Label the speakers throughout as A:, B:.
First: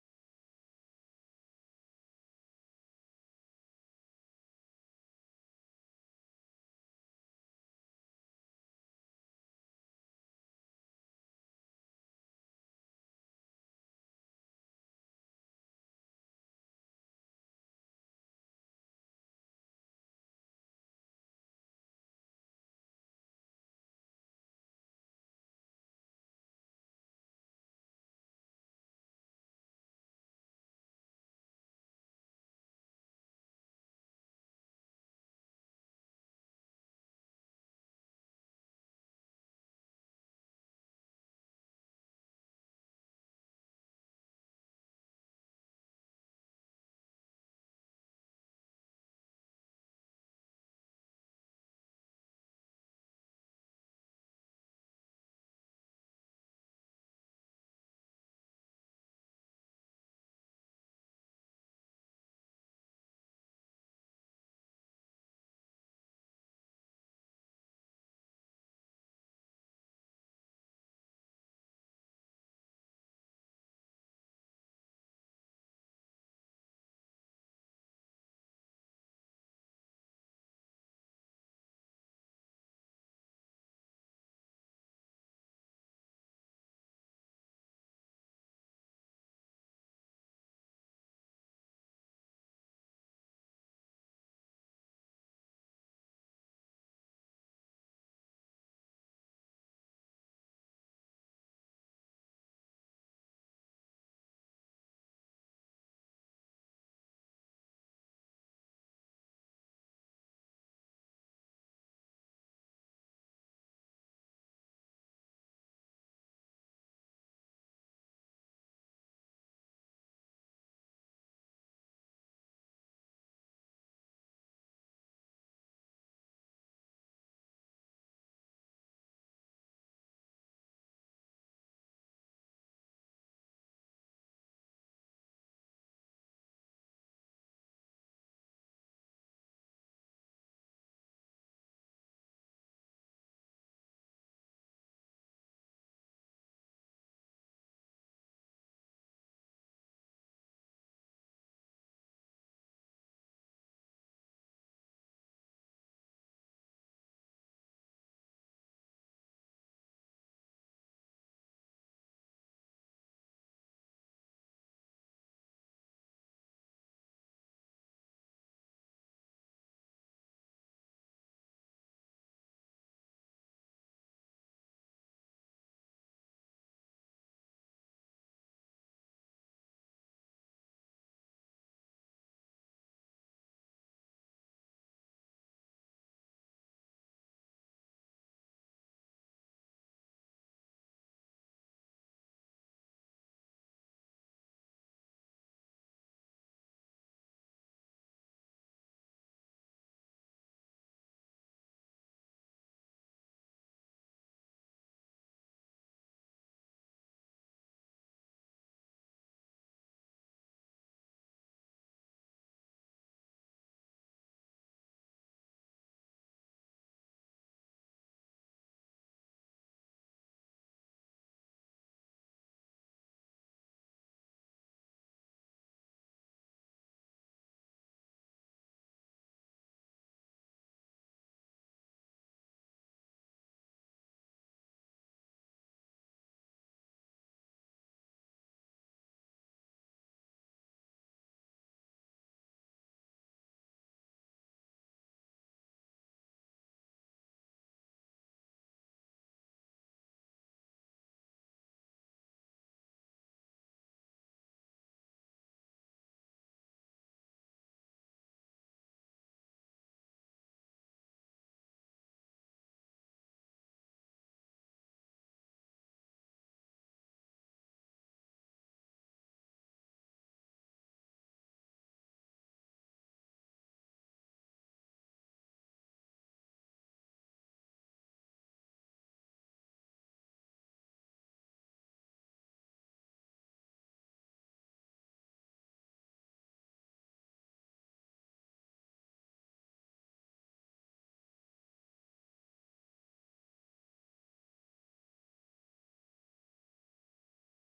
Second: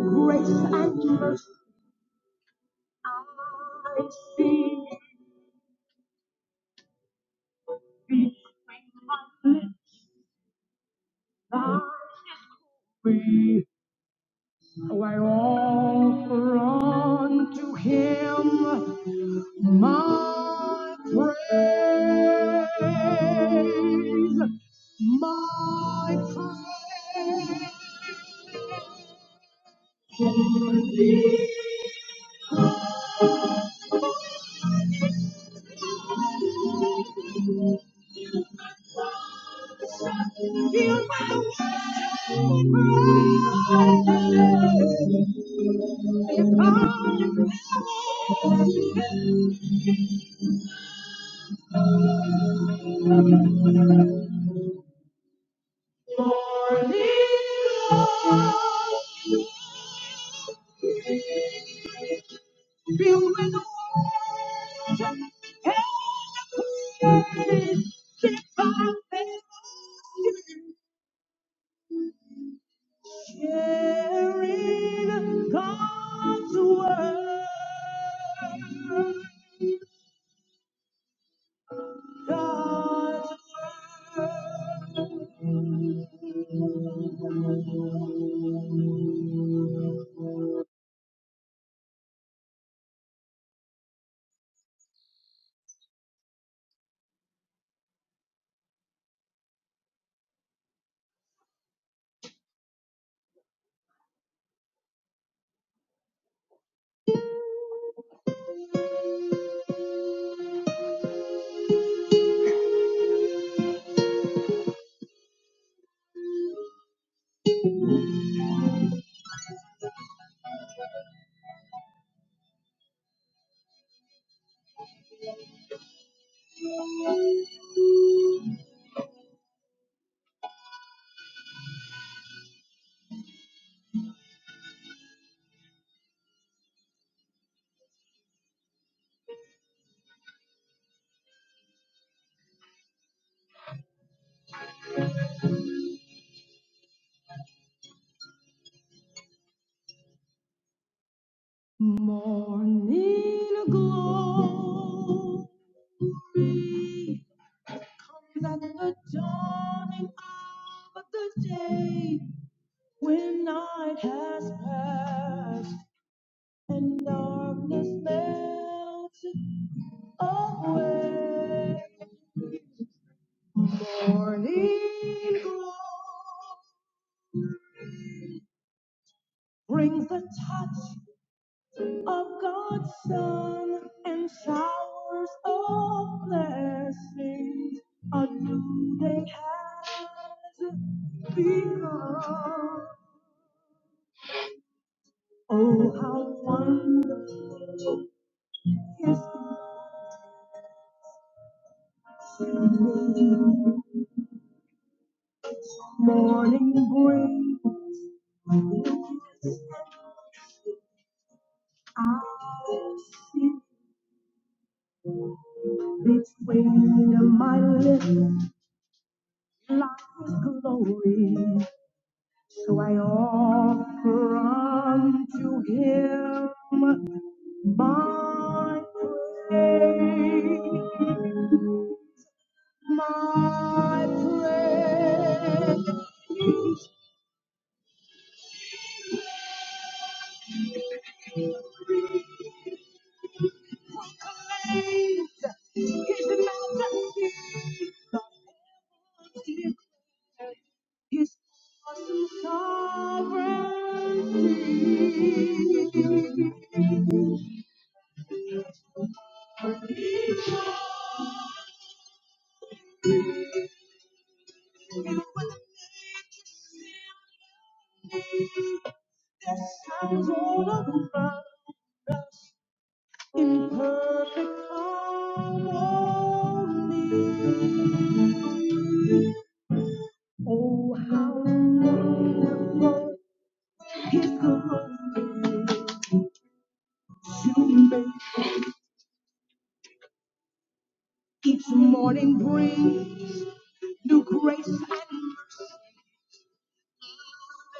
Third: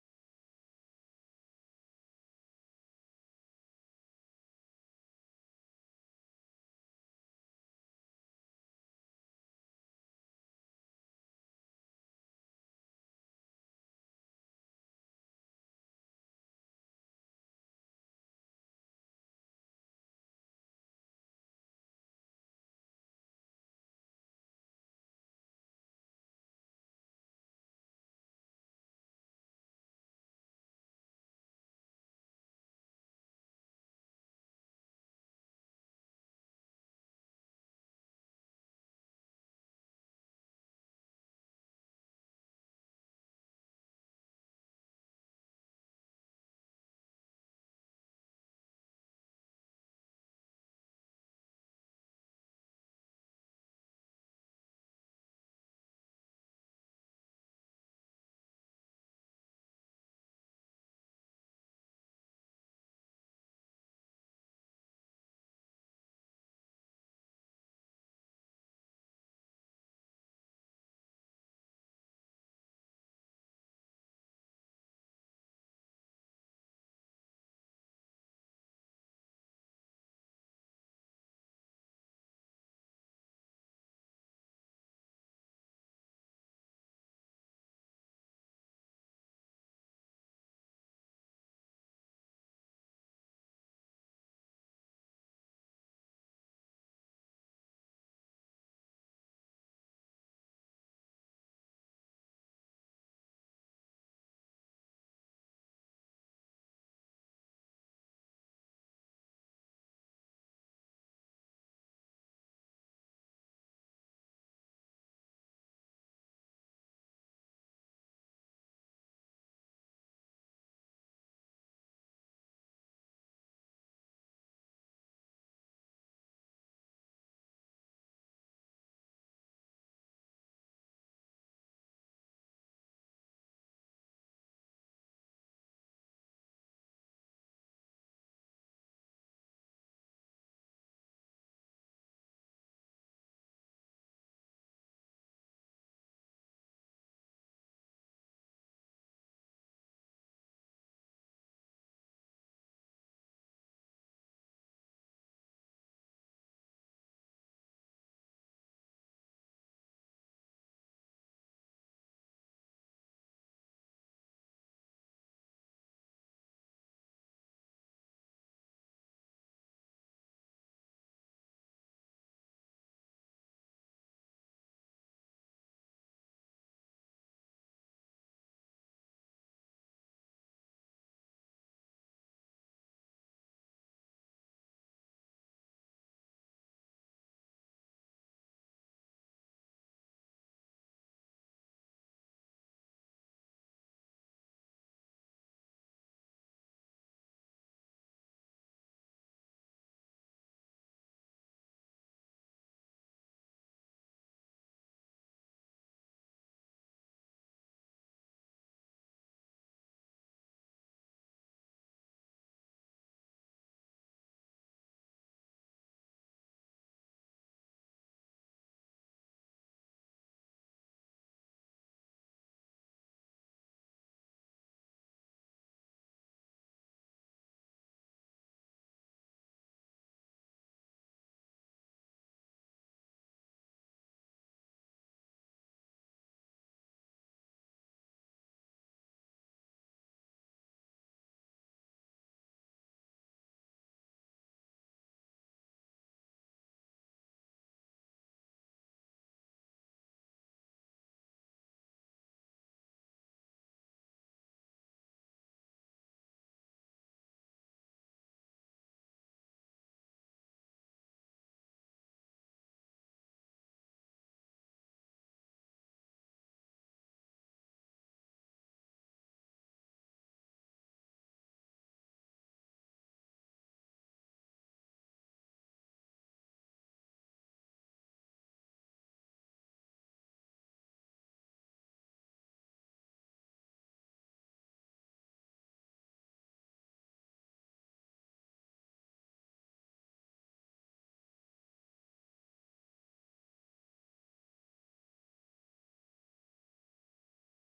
A: grace and mercy I see thee thy way. Oh, I offer unto him my praise, my praise. Feel my wavering praise. If I am sharing God's word. God's word. Morning glory, at the dawning of the day when night has passed and darkness melted away. Morning glory brings the touch of God's Son and showers of blessings are new they has begun. Oh, how wonderful His grace morning brings locusts and I'll see between my lips lies glory. So I offer unto him my praise, my praise. Proclaims his majesty, the heavens declare his awesome sovereignty. For he chose Yes, I was all around us in perfect harmony. Oh, how wonderful His goodness is to me. Each morning brings new grace and mercy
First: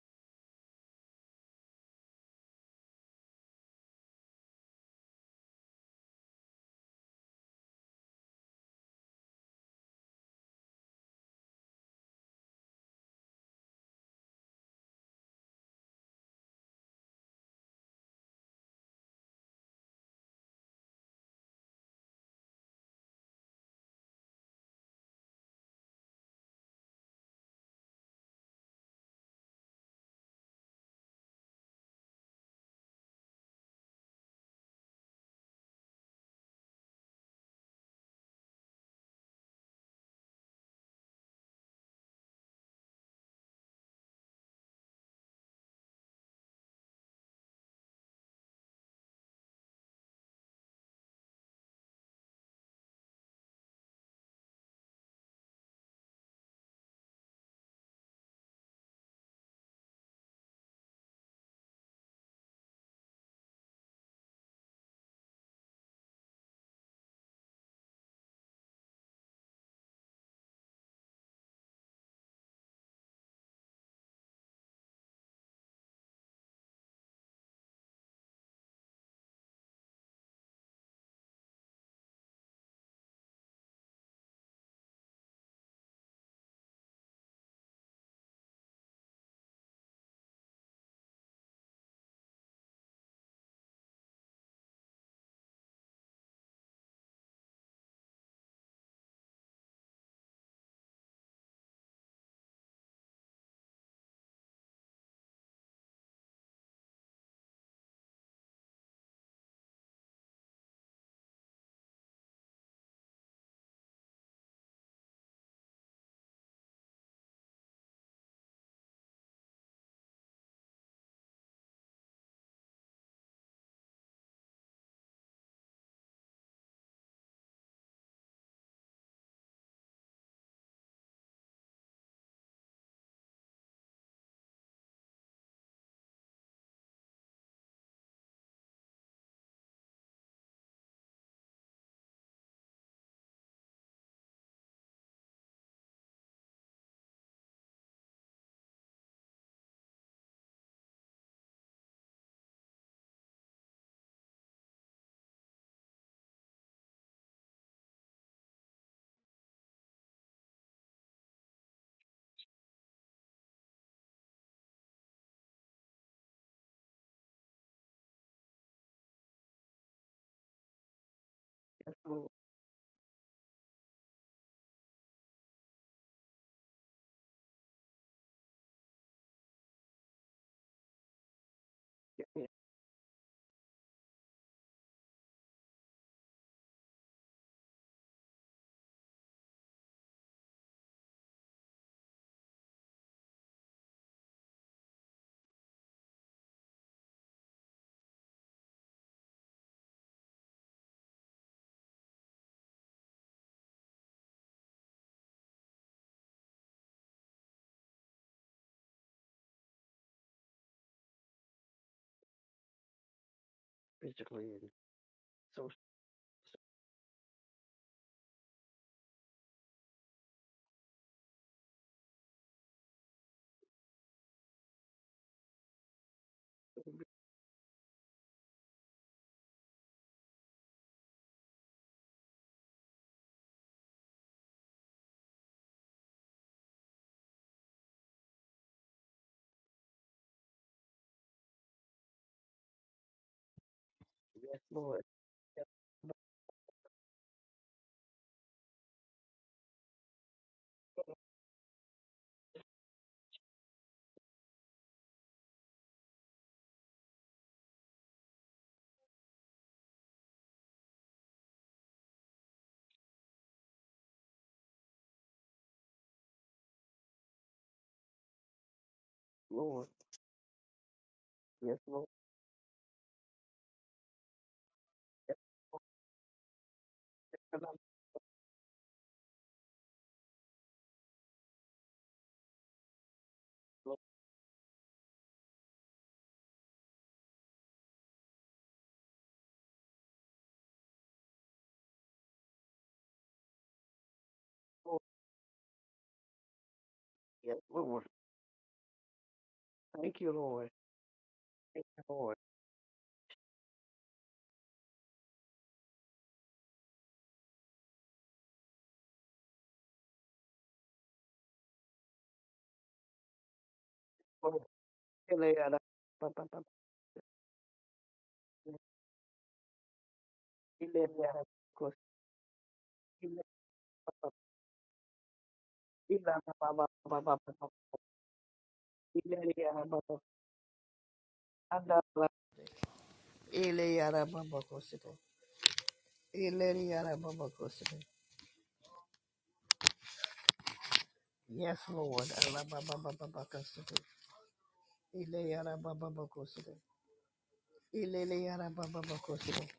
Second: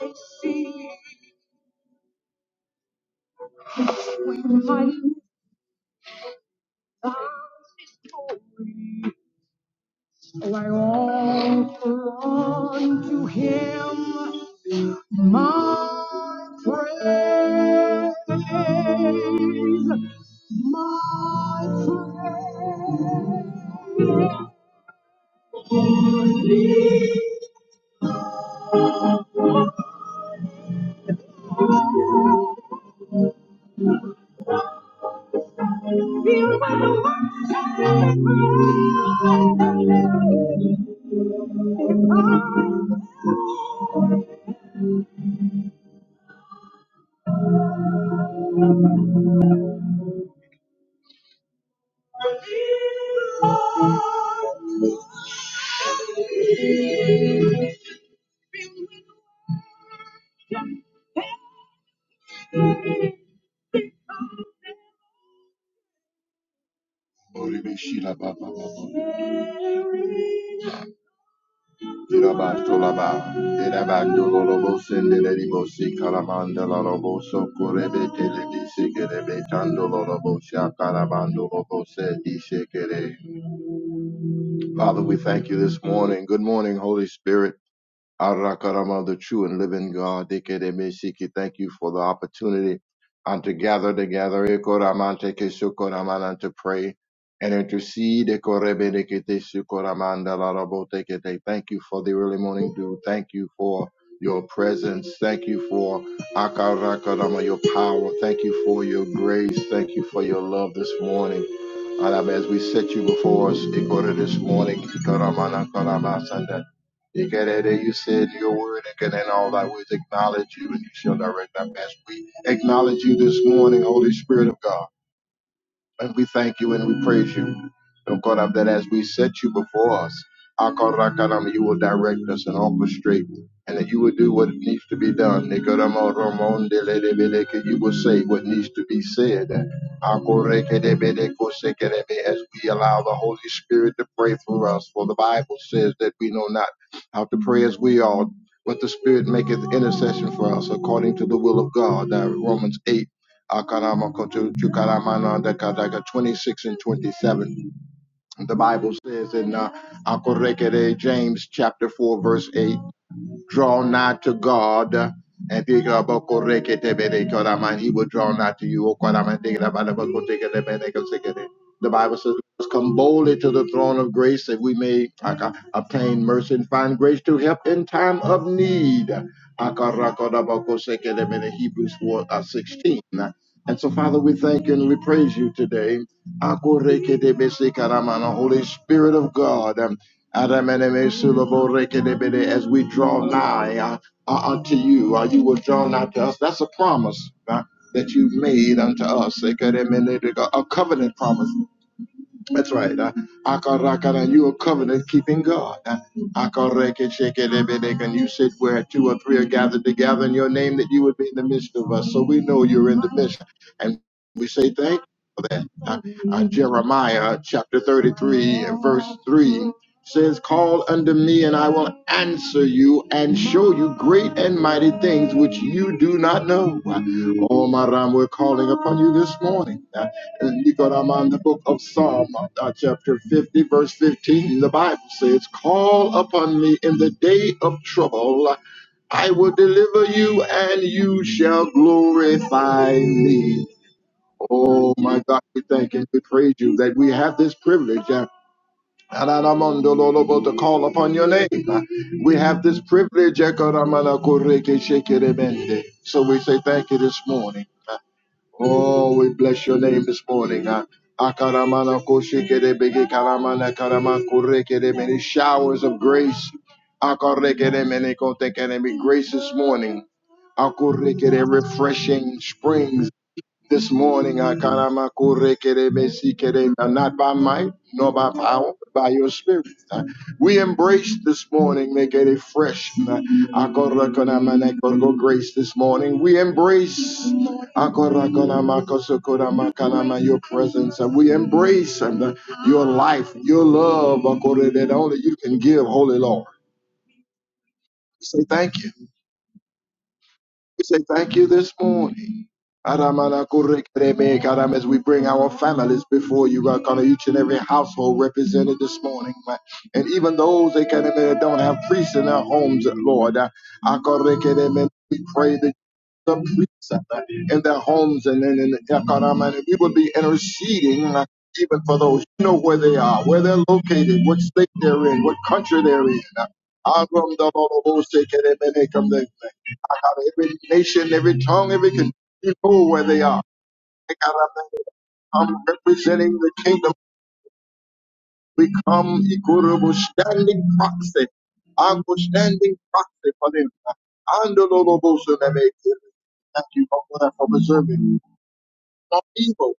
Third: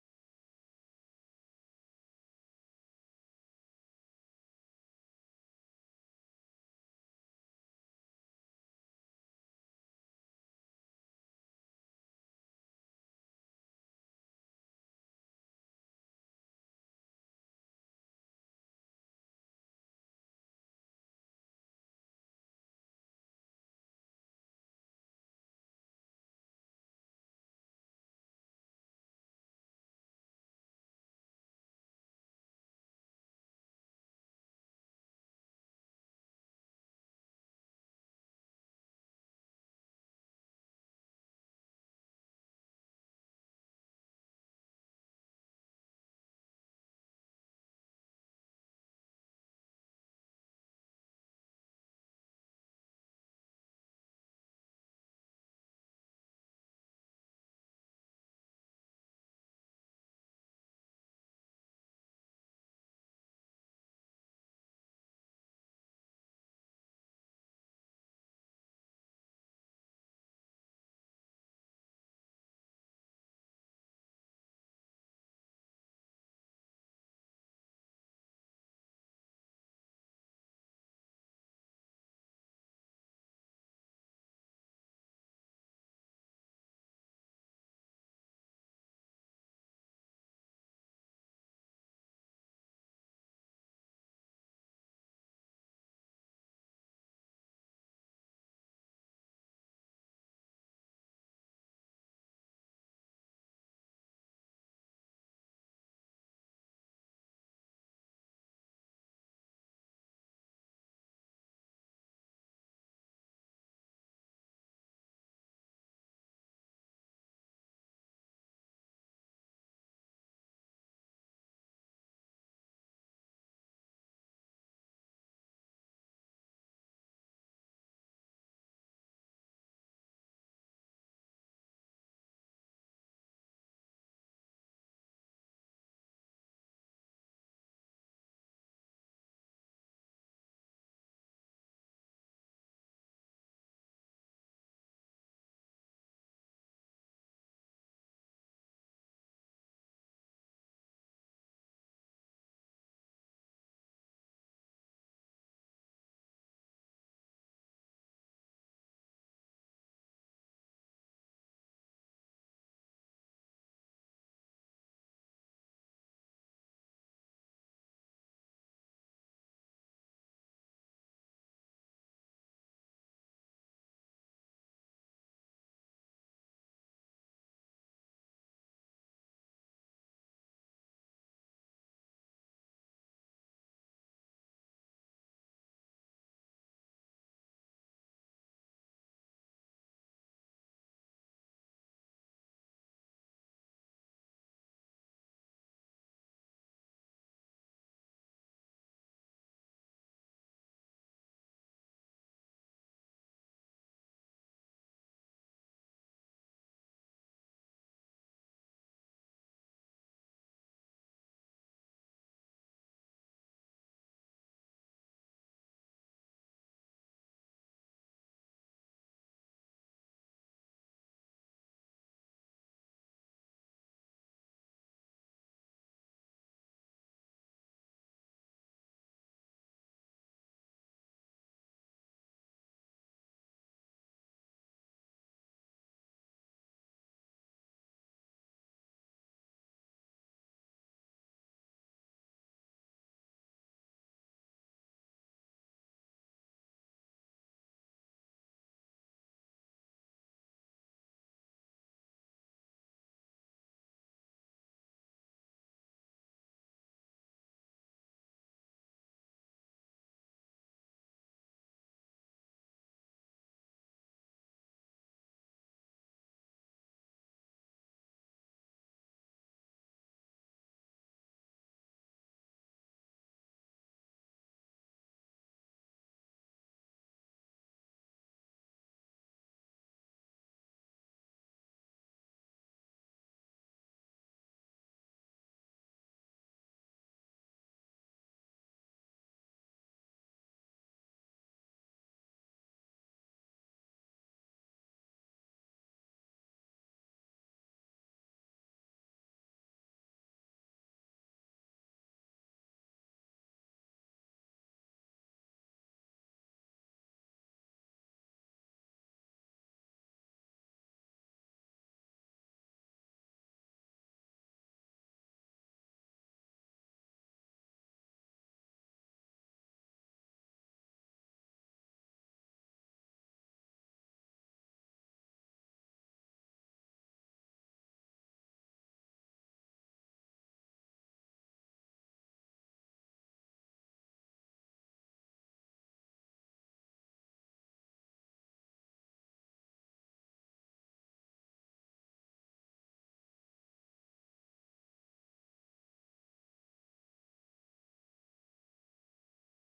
A: they see. We find Oh, I offer unto him my praise, my praise. Feel my worship. I believe. si so Father, we thank you this morning. Good morning, Holy Spirit. Arakarama, the true and living God. Dekedemesiki, Thank you for the opportunity and to gather together Ekoramante kesukoraman, and to pray and intercede. Ekorebedeketesukoramanda larabotekete. Thank you for the early morning dew. Thank you for your presence. Thank you for Akarakarama, your power. Thank you for your grace. Thank you for your love this morning. And um, as we set you before us, Ikora, this morning, Ikoramana Karamasanda. Ikerere, You said in your word, and in all thy ways acknowledge you, and you shall direct our path. We acknowledge you this morning, Holy Spirit of God. And we thank you and we praise you. Oh God, of that as we set you before us, Akarakaram, you will direct us and orchestrate, and that you will do what needs to be done. Nikaramo Ramon de Ledebeleke, You will say what needs to be said. Akorekedebelekosekerebe, As we allow the Holy Spirit to pray for us, for the Bible says that we know not how to pray as we ought, but the Spirit maketh intercession for us according to the will of God. Uh, Romans 8. 26 and 27. The Bible says in uh, James chapter 4, verse 8 draw nigh to God. And he will draw nigh to you. The
B: Yes,
A: Bible
B: Lord.
A: says, Let's come boldly to the throne of grace that we may aka, obtain mercy and find grace to help in time of need. Hebrews 4
B: Get me
A: uh,
B: out
A: 16. And so, Father, we thank you and we praise you today. Holy Spirit of God. Adamenemesuloborekedebede, As we draw nigh uh, uh, unto you, uh, you will draw nigh to us. That's a promise uh, that you've made unto us. Ekedemene, A covenant promise that's right. Uh, Akarakara, you are covenant keeping God. Uh, Akarekeshekelebedek, and you said where two or three are gathered together in your name that you would be in the midst of us. So we know you're in the midst. And we
B: physically and
A: say thank you for that.
B: so
A: Uh, uh,
B: so,
A: Jeremiah chapter 33 and verse 3 says, Call unto me and I will answer you and show you great and mighty things which you do not know. Uh, Oh, my Ram, we're calling upon you this morning. Uh, and you go Nicoram, the book of Psalm, uh, chapter 50, verse 15, the Bible says, Call upon me in the day of trouble. I will deliver you, and you shall glorify me.
B: yes,
A: Oh,
B: Lord.
A: my God, we
B: Yes,
A: thank and we praise you that we have this privilege. uh, Araramandololobo, To call upon your name. Uh, We have this privilege. Ekaramanakorekeshekeremende. So we say thank you this morning. uh, Oh, we bless your name this morning. Uh, Akaramana koshikere bege karamana karama kurekere many showers of grace. Akarekere many kotekere me grace this
B: Lord.
A: morning. Akurekere
B: Yes, Lord.
A: refreshing springs. This morning,
B: Yes, Lord.
A: Akaramakurekerebesike, not by
B: Yes,
A: might nor by power, but by your spirit. We embrace this morning, make it a fresh Akorakonamanekoro grace this morning. We embrace Akorakonamakosokoramakanaman, your presence. and We embrace and uh, your life, your love, Akore, that
B: Lord.
A: only you can give, Holy Lord.
B: Yes, Lord.
A: We say thank you.
B: Thank you, Lord.
A: We say thank you this
B: Thank you,
A: morning.
B: Lord.
A: Aramanakurekereme, God, um, as we bring our families before you, God, God, each and every household represented this morning, God. and even those that can that don't have priests in their homes, Lord, uh,
B: Lord.
A: Akarekereme, we pray that
B: Ileana. Ba-
A: the
B: ba- ba-
A: priests uh, in their homes and in, in
B: ba-
A: Akaramana, we will be interceding uh,
B: Ileana.
A: even for
B: Kos-
A: those who know where they are, where
B: Ile-
A: they're
B: ba-
A: located,
B: ba-
A: what state they're in, what country they're in.
B: Ila-
A: Uh,
B: ba- ba- ba- ba- ba- ba-
A: Aramdalolobosekereme,
B: Ileana. Ba-
A: out
B: ba-
A: of every nation, every tongue, every
B: Anda-
A: country,
B: la-
A: you where they are. They
B: Ileana.
A: got
B: Ba-
A: up
B: ba-
A: and
B: Kosiko.
A: come representing the kingdom.
B: Ileana. Ba- ba- Kosiko.
A: We come equitable standing proxy.
B: Yes,
A: I'm a
B: Lord. Ala-
A: standing
B: ba- ba- ba- ba-
A: proxy
B: ba-
A: for them.
B: Kosiko.
A: And the Lord of hosts, and they make
B: Ileana. Ba- ba- ba-
A: Thank
B: Kosiko.
A: you, Father, for preserving
B: Ileana. Ba- ba- ba-
A: from
B: Kosiko.
A: evil,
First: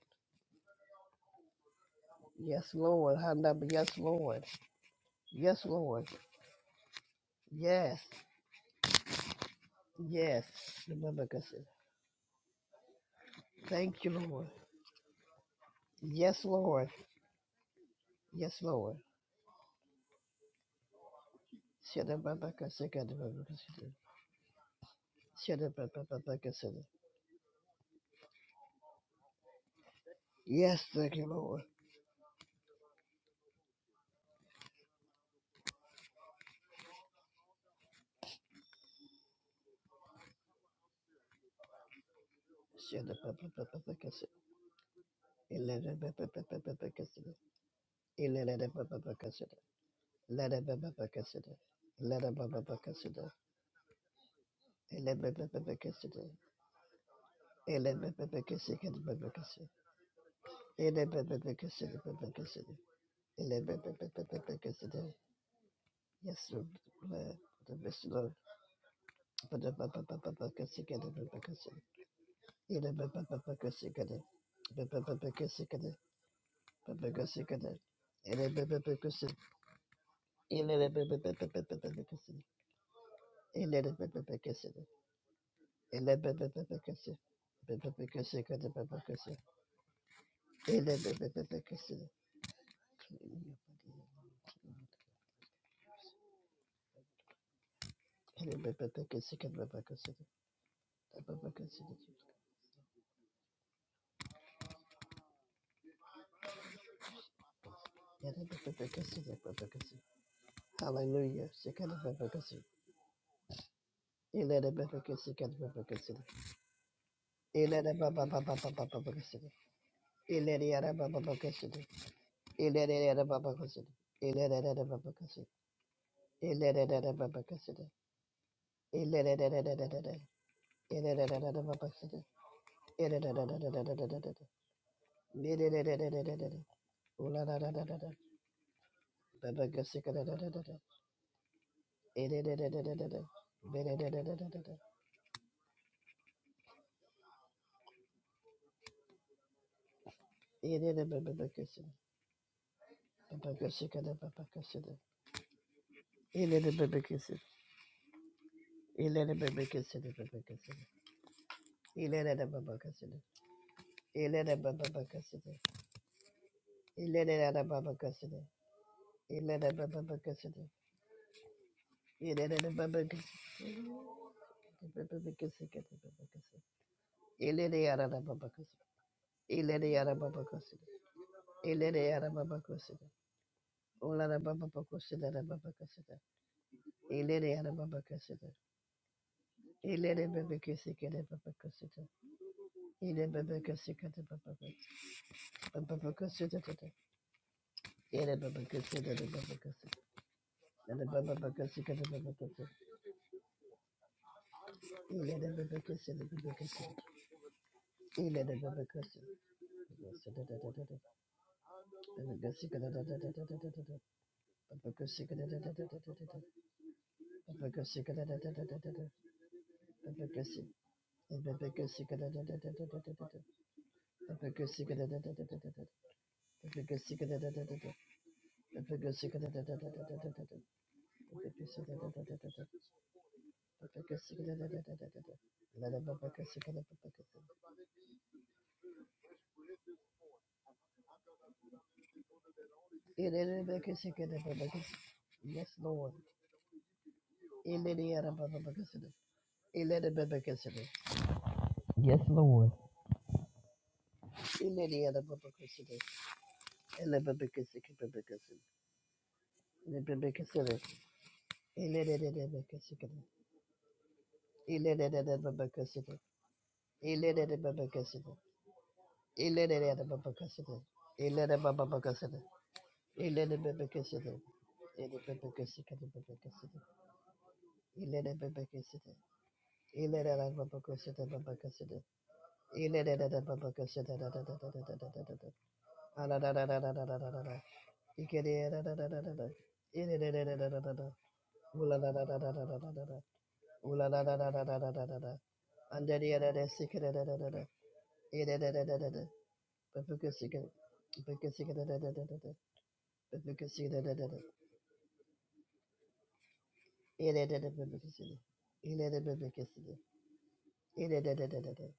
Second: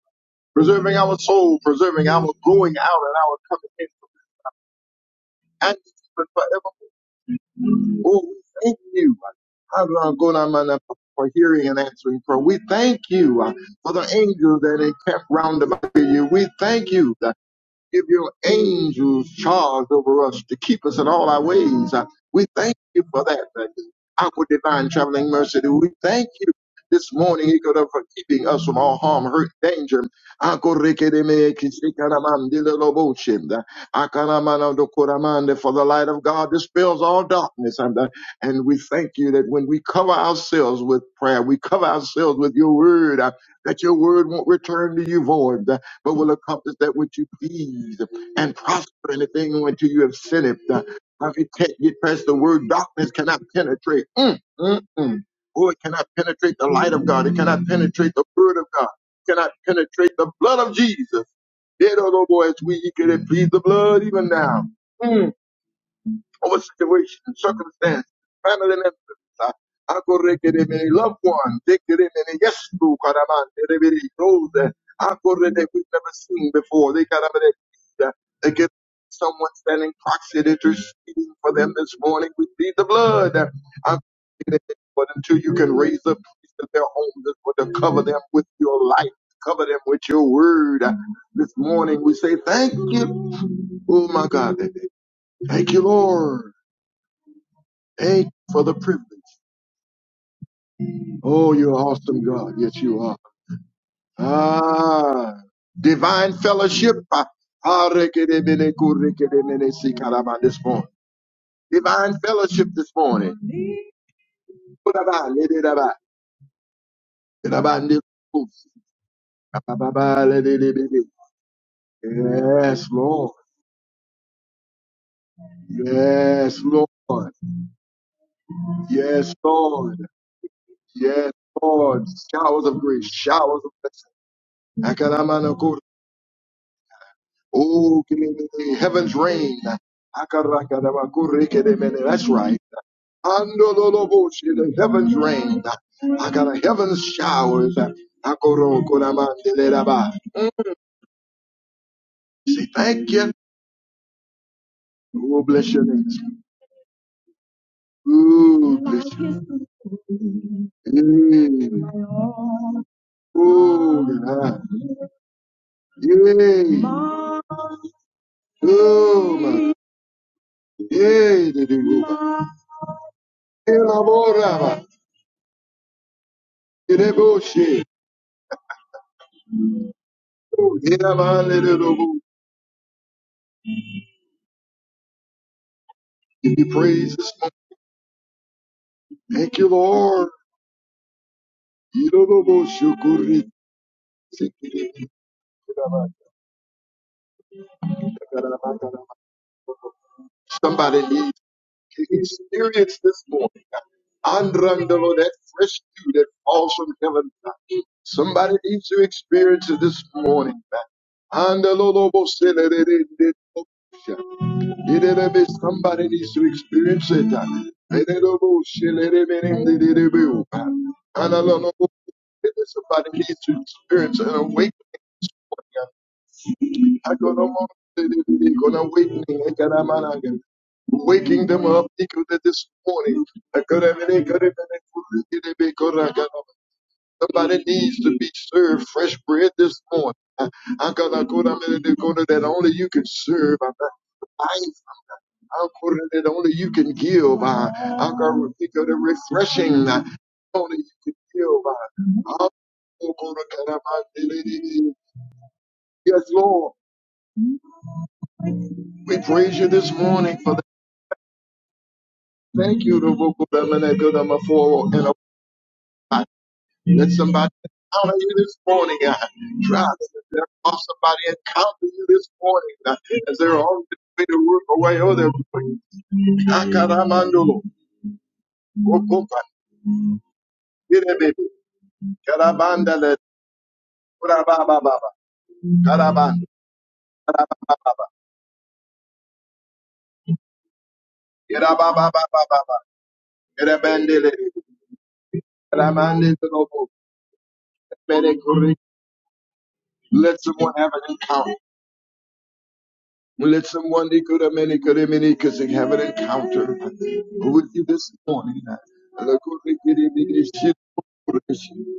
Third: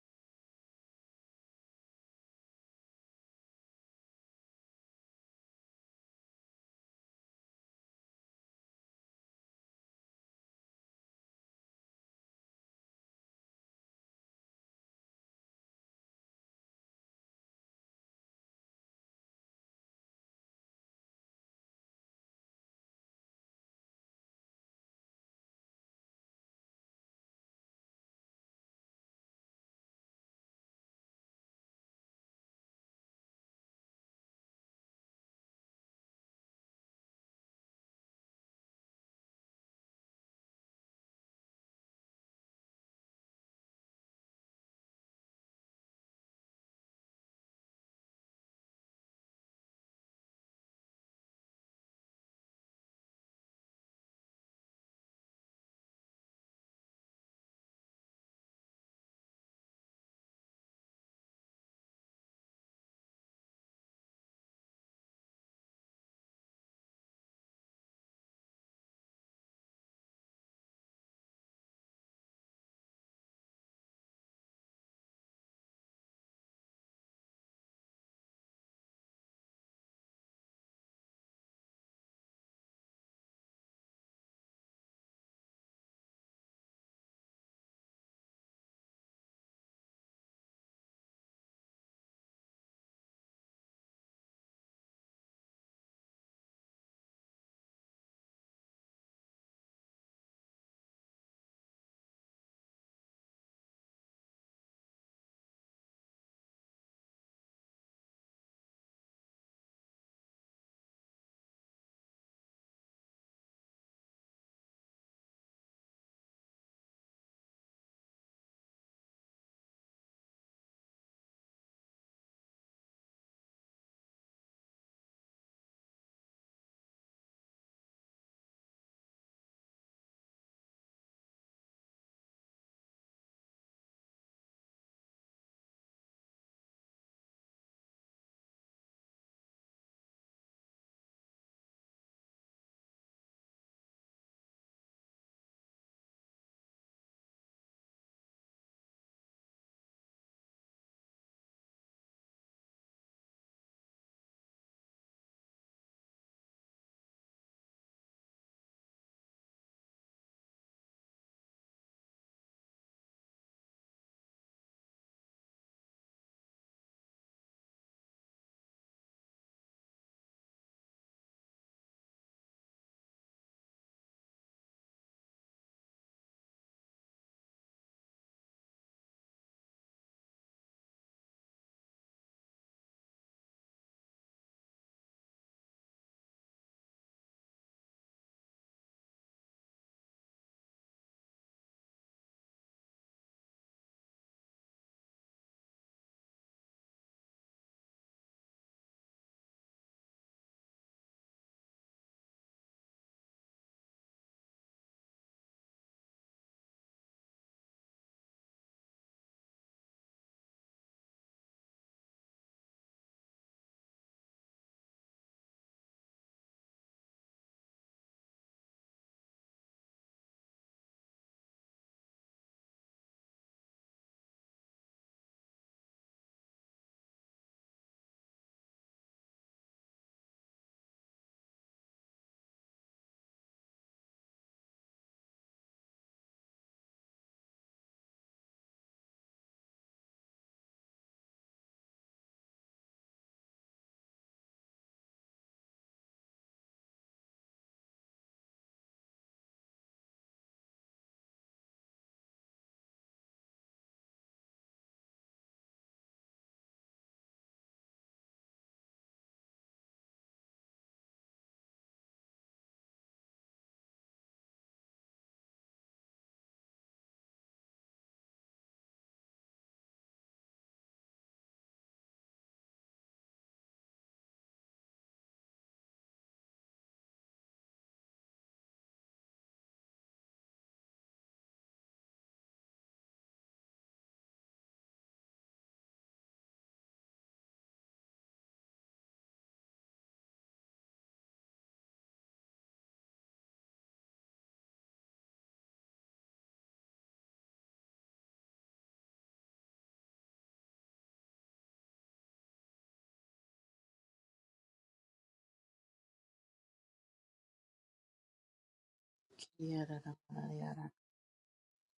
A: preserving our soul, preserving our
B: Yes,
A: going out and
B: Lord.
A: our
B: Handa-
A: coming in,
B: Yes, Lord. Yes,
A: and
B: Lord.
A: forever.
B: Yes.
A: Oh, we thank you
B: Yes.
A: Hadragonamana, for
B: Shadabakasa.
A: hearing and answering prayer. We thank you uh, for the
B: Thank you, Lord.
A: angels that encamp round about you.
B: Yes,
A: We
B: Lord.
A: thank you. uh, give your
B: Yes, Lord.
A: angels charge over us to keep us in all our ways. Uh, We thank
B: Shadabakasa,
A: you for that. uh,
B: kadabakasa.
A: Our divine traveling mercy. We thank you
B: Shadabakasa.
A: this morning, he could have for keeping us from all harm, hurt, danger. Ako
B: Yes, thank you,
A: rekedeme
B: Lord.
A: For the light of God dispels all darkness. And, uh, and we thank you that when we cover ourselves with prayer, we cover ourselves with your word, uh, that your
B: Shadabakasa.
A: word won't return to you void but will accomplish that which you
B: Eladabakasa.
A: please and prosper in the
B: Eladabakasa.
A: thing until you have sent it. Uh, If you
B: Ladabakasa.
A: can't get past the word, darkness
B: Ladabakasa.
A: cannot penetrate. Mm, mm, mm. Oh, it cannot
B: Eladabakasa.
A: penetrate the light of God. It cannot penetrate the word of God. It cannot
B: Eladabakasa.
A: penetrate the blood of
B: Yes,
A: Jesus. Dead or no more, as we eagerly plead the blood even now. Mm our
B: Lord.
A: situation and
B: Lord, the best
A: circumstance,
B: Lord.
A: family members, uh,
B: But the Papa
A: Ako
B: Papa
A: rekereme,
B: Cassicada
A: loved ones,
B: Pacassi.
A: rekereme, yes,
B: In a
A: to
B: Papa Papa
A: Karamande, Rebere,
B: Cassicada.
A: those uh,
B: Papa
A: Ako rede we've
B: Cassicada.
A: never seen before. They
B: Papa
A: got up
B: Cassicada. In a
A: they get
B: Papa Cassin.
A: someone standing proxy that
B: In
A: you're
B: a Papa
A: speaking for them this
B: Papa
A: morning.
B: Cassin.
A: We need the blood. Uh,
B: In a
A: Ako
B: Papa
A: rede,
B: Cassin.
A: But until you can raise
B: In a
A: up
B: Papa
A: priests of
B: Papa
A: their
B: Cassin.
A: homes and for to cover
B: Papa
A: them with
B: Cassicada
A: your
B: Papa
A: light,
B: Cassin.
A: cover them with your word.
B: In
A: Uh,
B: a
A: This
B: Papa
A: morning
B: Cassin.
A: we say, Thank you.
B: Clean
A: Oh my God, thank you, Lord. Thank you
B: your body. In a
A: for the privilege.
B: Papa Cassicada Papa Cassin. Papa
A: Oh, you're
B: Cassin.
A: awesome, God. Yes, you are. Ah, divine fellowship. Ah, ah, rekedemene,
B: Hallelujah.
A: This morning, divine
B: Shikadababakasi.
A: fellowship this morning. Kuraba,
B: Iledababakasi,
A: lederaba,
B: kadababakasi.
A: leraba, ndeku,
B: Iledababababababakasi.
A: ababa, lededebede.
B: Ilediyadababakasi.
A: Yes, Lord.
B: Ilediyadababakasi. Iledadadababakasi.
A: Yes, Lord.
B: Iledadadababakasi.
A: Yes, Lord.
B: Iledadadadadada.
A: Yes, Lord.
B: Iledadadadababakasi.
A: Showers of grace, showers of
B: Iledadadadadadadada.
A: blessing.
B: Mididididididididi.
A: Oh,
B: Ooladadadadada.
A: kelelele, heaven's rain.
B: Babagasikaladadadada.
A: That's right.
B: Idididididididi.
A: Andololoboshi, The
B: Bidididididididi.
A: heavens rain. I got a heavens showers.
B: Idididididididi.
A: Say thank
B: Ele
A: you. Oh, bless your name. Oh, bless your Yeah. Oh, God. Yeah. Oh, my. Yeah. Elaboraba. Yereboshe. Yerabalelebo. Give you praise this morning. Thank you, Lord. Yeroboshe.
B: Thank you.
A: Somebody needs to experience this morning. Andrandolo, that fresh dew that falls from heaven. Somebody needs to experience it this morning. Andaloloboshe. Somebody needs to experience it. Somebody needs to experience an awakening. this morning. Agonomo, dedebe, an awakening. Ekanamananga. Waking them up Ikode, this morning.
B: Yes, Lord.
A: Somebody needs to be served fresh bread this morning. Akanakoramene, dekona, That only you can serve Life
B: Yes,
A: Akura that only you can give. uh, Akura Pika, the refreshing uh,
B: Lord.
A: only you can give.
B: Yes
A: uh,
B: Lord,
A: Yes, Lord, we praise you this morning for that. Thank you, the vocal for and a Let somebody encounter you this morning. uh, Try to have somebody encounter you this morning uh, as they're on their way to work away or they're going. Akaramando,
B: Ilere baba kesede.
A: Okopa,
B: Ilere la baba kesede
A: Irebe,
B: baba kesede.
A: Karabandale.
B: Ilere la da baba kesede da da da da da
A: Urabababa,
B: da da da da da.
A: Karaba,
B: Ala da da da da da da da da da. Ikere da da da da da da. Ilere da da da da da da. Ula da da da da da
A: Irababababa,
B: da da da da. Ula da
A: Irabandele,
B: da da da da da da da da. Andere da da
A: Ramandelobo,
B: sikere da da da da. Ilere da da da da da. Baba
A: Let
B: kesede.
A: someone have an
B: Baba
A: encounter.
B: kesede da da da da da Baba
A: Let
B: kesede
A: someone
B: da da da.
A: because they have an encounter
B: Ilere da
A: with you
B: baba
A: this
B: kesede.
A: morning.
B: Ilere baba
A: Lakuri
B: kesede.
C: Yararabarayara.
B: Ilere da da da da da.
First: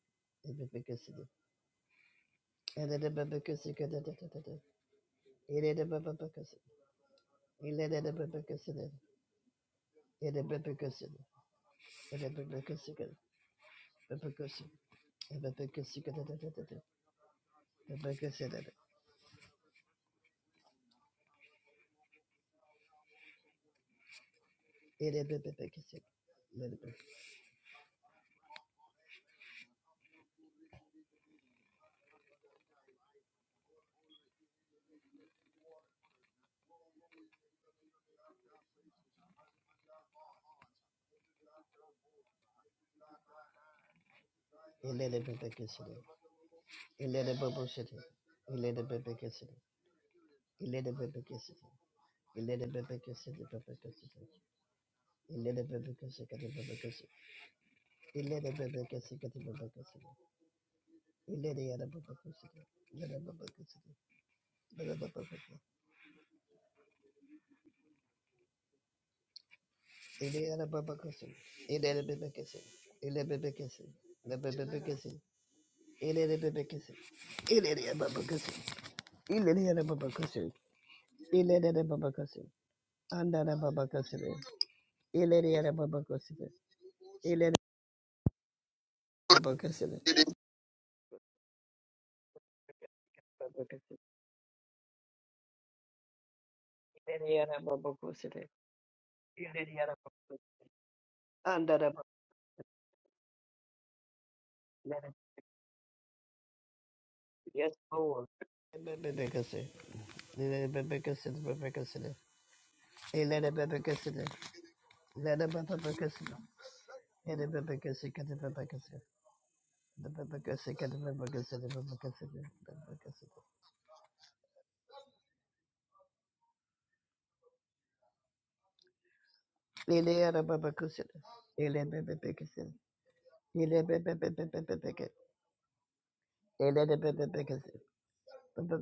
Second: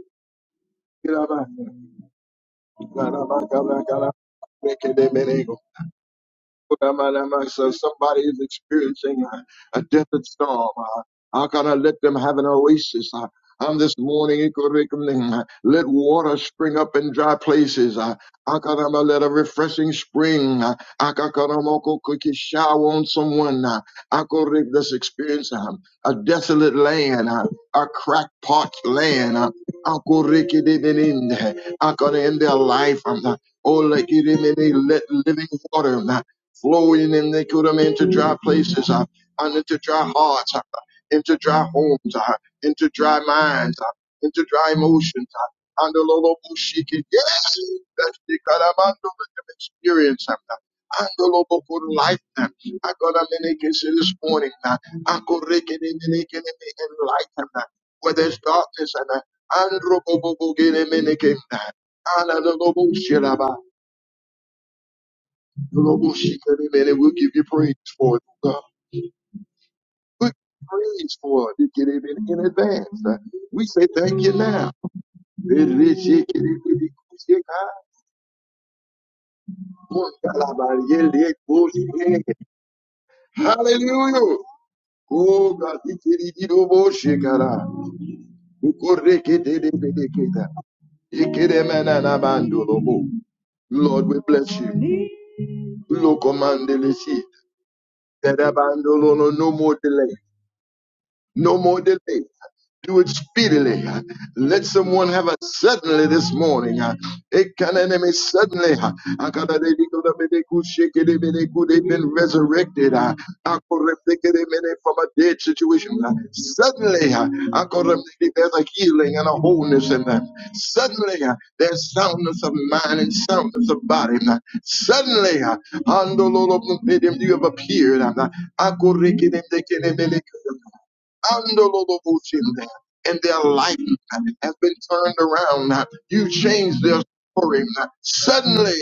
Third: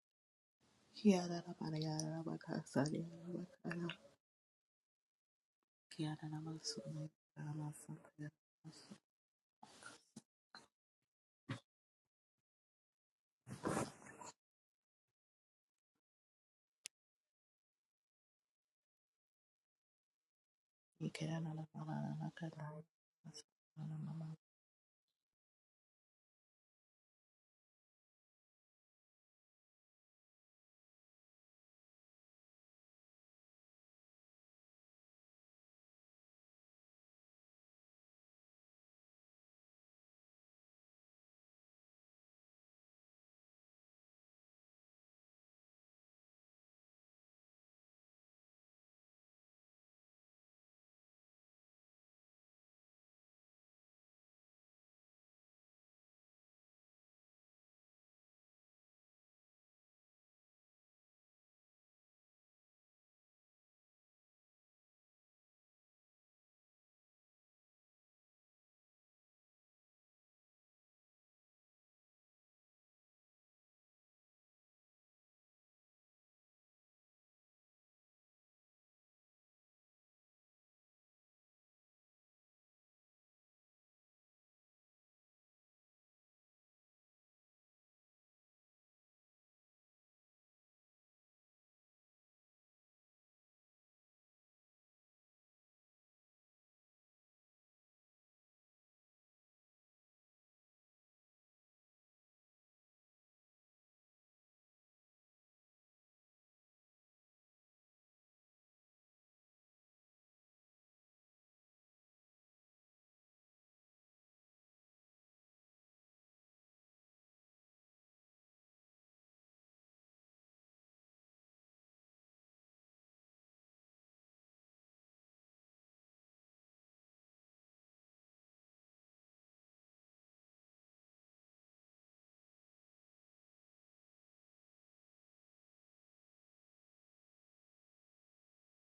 B: Baba kesede. Ele
C: Yararabarayarabakasariyarabakara. Kiyararabasuna.
A: So somebody
C: Yararamasakaya.
A: is experiencing a, a desert storm. Uh, How can I let them have an oasis? Uh, on this morning, Ikorikimning, let water spring up in dry places. Uh, Akarama, let a refreshing spring. uh, Akakaramokokiki shower on someone. Uh,
C: Ikerararabararabakara.
A: Akorik, Let's experience um, a desolate land, uh, a crackpot land. uh, Akorikidididin, Akara In their life, um, uh, Oh, like it in any let living water. uh, flowing in the good into dry places uh, and into dry hearts, uh, into dry homes, uh, into dry minds, uh, into dry emotions. Uh, and the Lord will shake it. Yes, that's the kind of man that can experience them. uh, And the Lord will light them. I got a many minute this morning. uh, I could make it in and light them. uh, Where there's darkness and uh, and the Lord will get him in again, uh, and the Lord will shield him, uh,
B: Yes, Lord.
A: and we'll give you praise for it, oh God. We'll give you praise for it. We Get it in, in advance. Uh, We say thank you now. Hallelujah. Oh God, we give you the worship, God. We correct it, it, it, it, it, it. It, it, man, and I'm under the moon. Lord, we bless you. Lokomandele si. That abandolo no no more delay. No more delay. do it speedily. Let someone have a suddenly this morning. It can enemy suddenly. They've been resurrected uh, from a
B: Let
A: dead
B: it
A: situation.
B: be
A: Suddenly,
B: Elele babakusir. Elele babakusir. Elele babakusir. Elele babakusir. Elele babakusir. Elele babakusir. Elele babakusir. Elele babakusir. Elele babakusir. Elele
A: uh, there's a healing and a wholeness in them. Suddenly, uh, there's soundness of mind and soundness of body. Suddenly, uh, you have appeared. Andolobochimne, and their life has been
B: babakusir.
A: turned around. You changed
B: Elele
A: their
B: babakusir.
A: story. Suddenly,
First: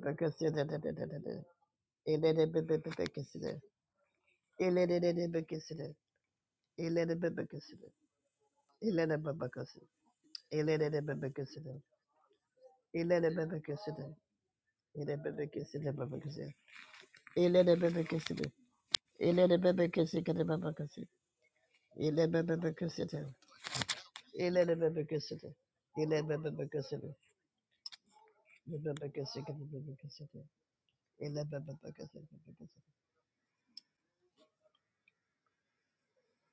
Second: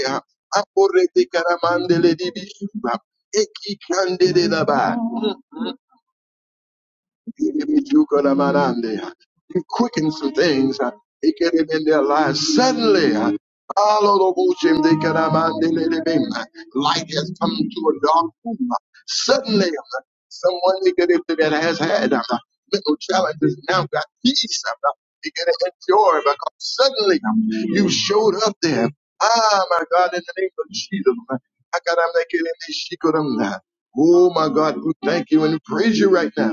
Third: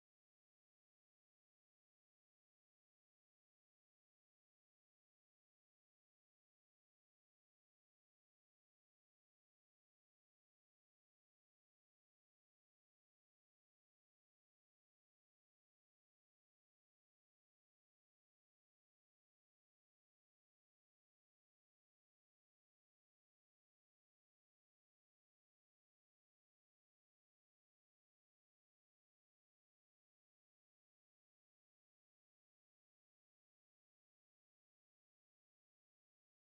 B: Elele babakusir. Elele babakusir. Elele babakusir. Elele
A: Aporetikaramandeledibisu,
B: babakusir.
A: Ekikandelelaba.
B: Elele babakusir. Elele
A: You
B: babakusir.
A: quicken some things.
B: Elele
A: uh, It can have in their lives suddenly. uh, Light has come to a dark room. Suddenly, uh, someone they could
B: babakusir.
A: have- that has had uh,
B: Elele
A: mental
B: babakusir.
A: challenges now got peace.
B: Elele
A: uh,
B: bebe
A: They get
B: kesede.
A: to enjoy
B: Ele
A: because
B: bebe kesede.
A: suddenly um, you showed up there.
B: Bebe kesede.
A: Ah, my
B: Bebe
A: God, in the
B: kesede.
A: name of Jesus. um,
B: Ele bebe
A: I got to
B: kesede.
A: make it in
B: Bebe
A: this.
B: kesede.
A: she could, um, uh, Oh, my God, we thank you and we praise you right now.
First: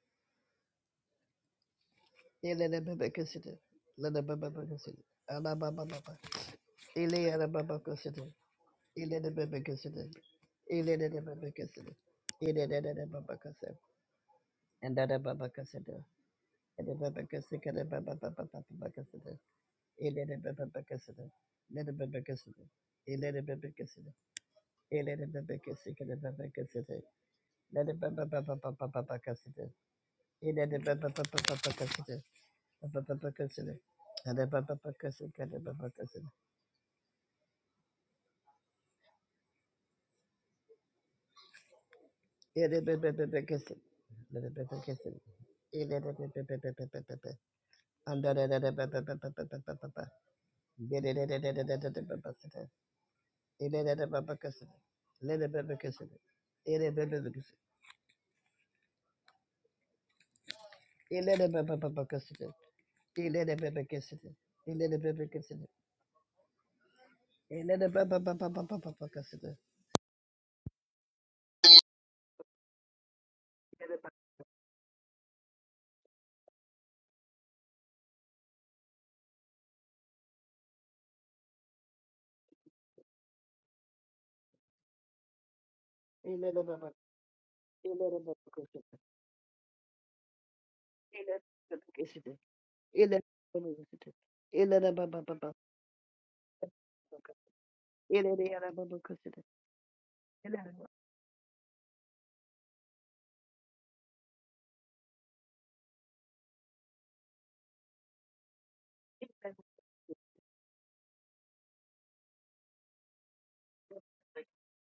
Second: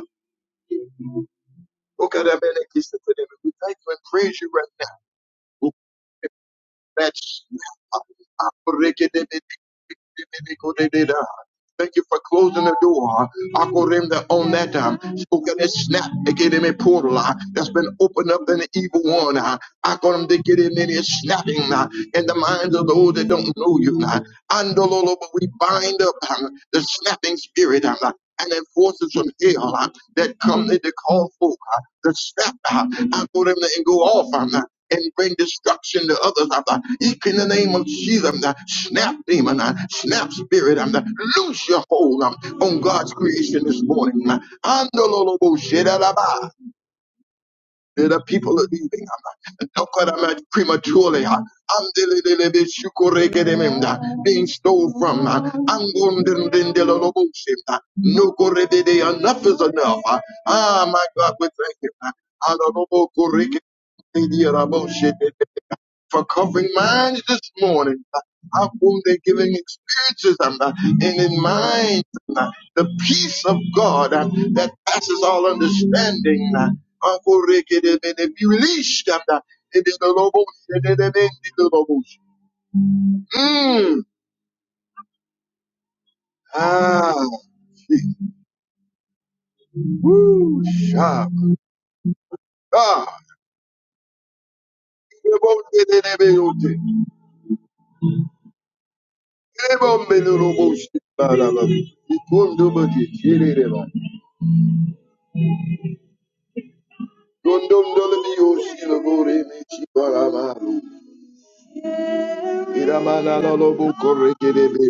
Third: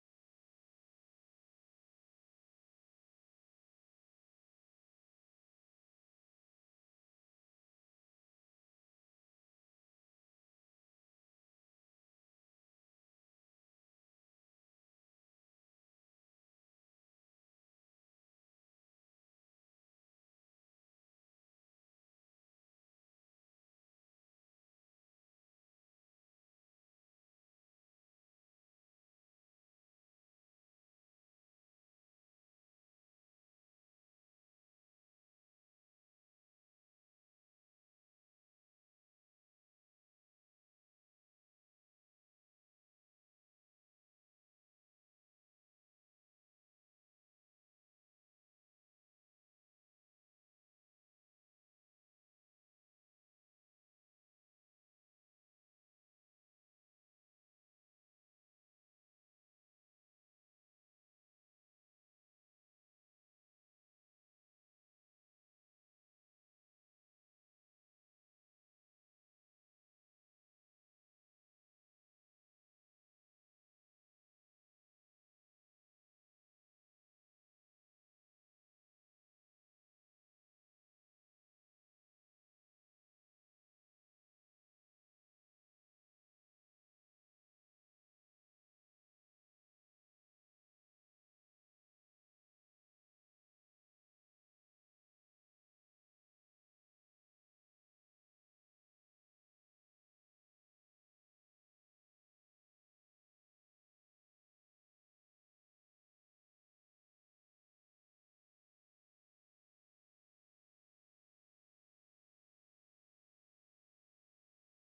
A: We
B: Elele bebe kesede.
A: thank you and
B: Lele
A: praise you
B: bebe
A: right now.
B: kesede. Ana baba baba.
A: Thank
B: Ele ana baba kesede. Elele bebe kesede. Elele bebe kesede.
A: you for closing the
B: Elele
A: door
B: baba kesede.
A: Akorenda, on that
B: And
A: um,
B: that
A: so
B: baba
A: that it
B: kesede.
A: snap they get him a
B: Ele
A: portal
B: bebe
A: uh,
B: kesede.
A: that's
B: Ele
A: been
B: baba
A: opened up
B: baba
A: in the
B: baba
A: evil one.
B: kesede.
A: uh. I got Akorem,
B: Elele
A: to get him
B: bebe
A: in his
B: kesede.
A: snapping uh,
B: Lele bebe
A: in the
B: kesede.
A: minds of those that
B: Elele
A: don't
B: bebe
A: know you.
B: kesede.
A: uh, Andololo,
B: Ele
A: but we
B: bebe
A: bind
B: kesede.
A: up
B: Lele bebe
A: um, the
B: kesede.
A: snapping
B: Let
A: spirit
B: it
A: um, uh, and the forces from hell uh, that come in to call folk the snap. uh. I got Akorem, to go off. um, and bring destruction to others. I'm not, Eek in the name of Jesus, I'm the snap demon, I'm, snap spirit, I'm the loose your hold I'm, on God's creation this morning. I'm, Andololobo shedalaba. The people are leaving. I'm not, don't cut them out prematurely. I'm, Andelelelebe shukorekedemem, I'm, being stole from. I'm,
B: Ele
A: Angondendelelolobo shem, I'm, Nokorebede, Enough is enough. i Ah, my God, we thank you. I'm, Andolobo korekede, for covering minds this morning. How whom they're giving experiences um, uh, and in minds um, uh, the peace of God um, that passes all understanding. uh, Uncle Rick, it is- it is released um, uh, in the Lobos, it is in the Lobos. Mm. Ah,
B: Ele
A: ooh, sharp. Ah, it won't be the Lobos. It won't be the Lobos. Ba, da, ba. It won't do but it. It is. Gondondolobiyoshiloboremechibarabaru. Iramanalolobokorekelebe.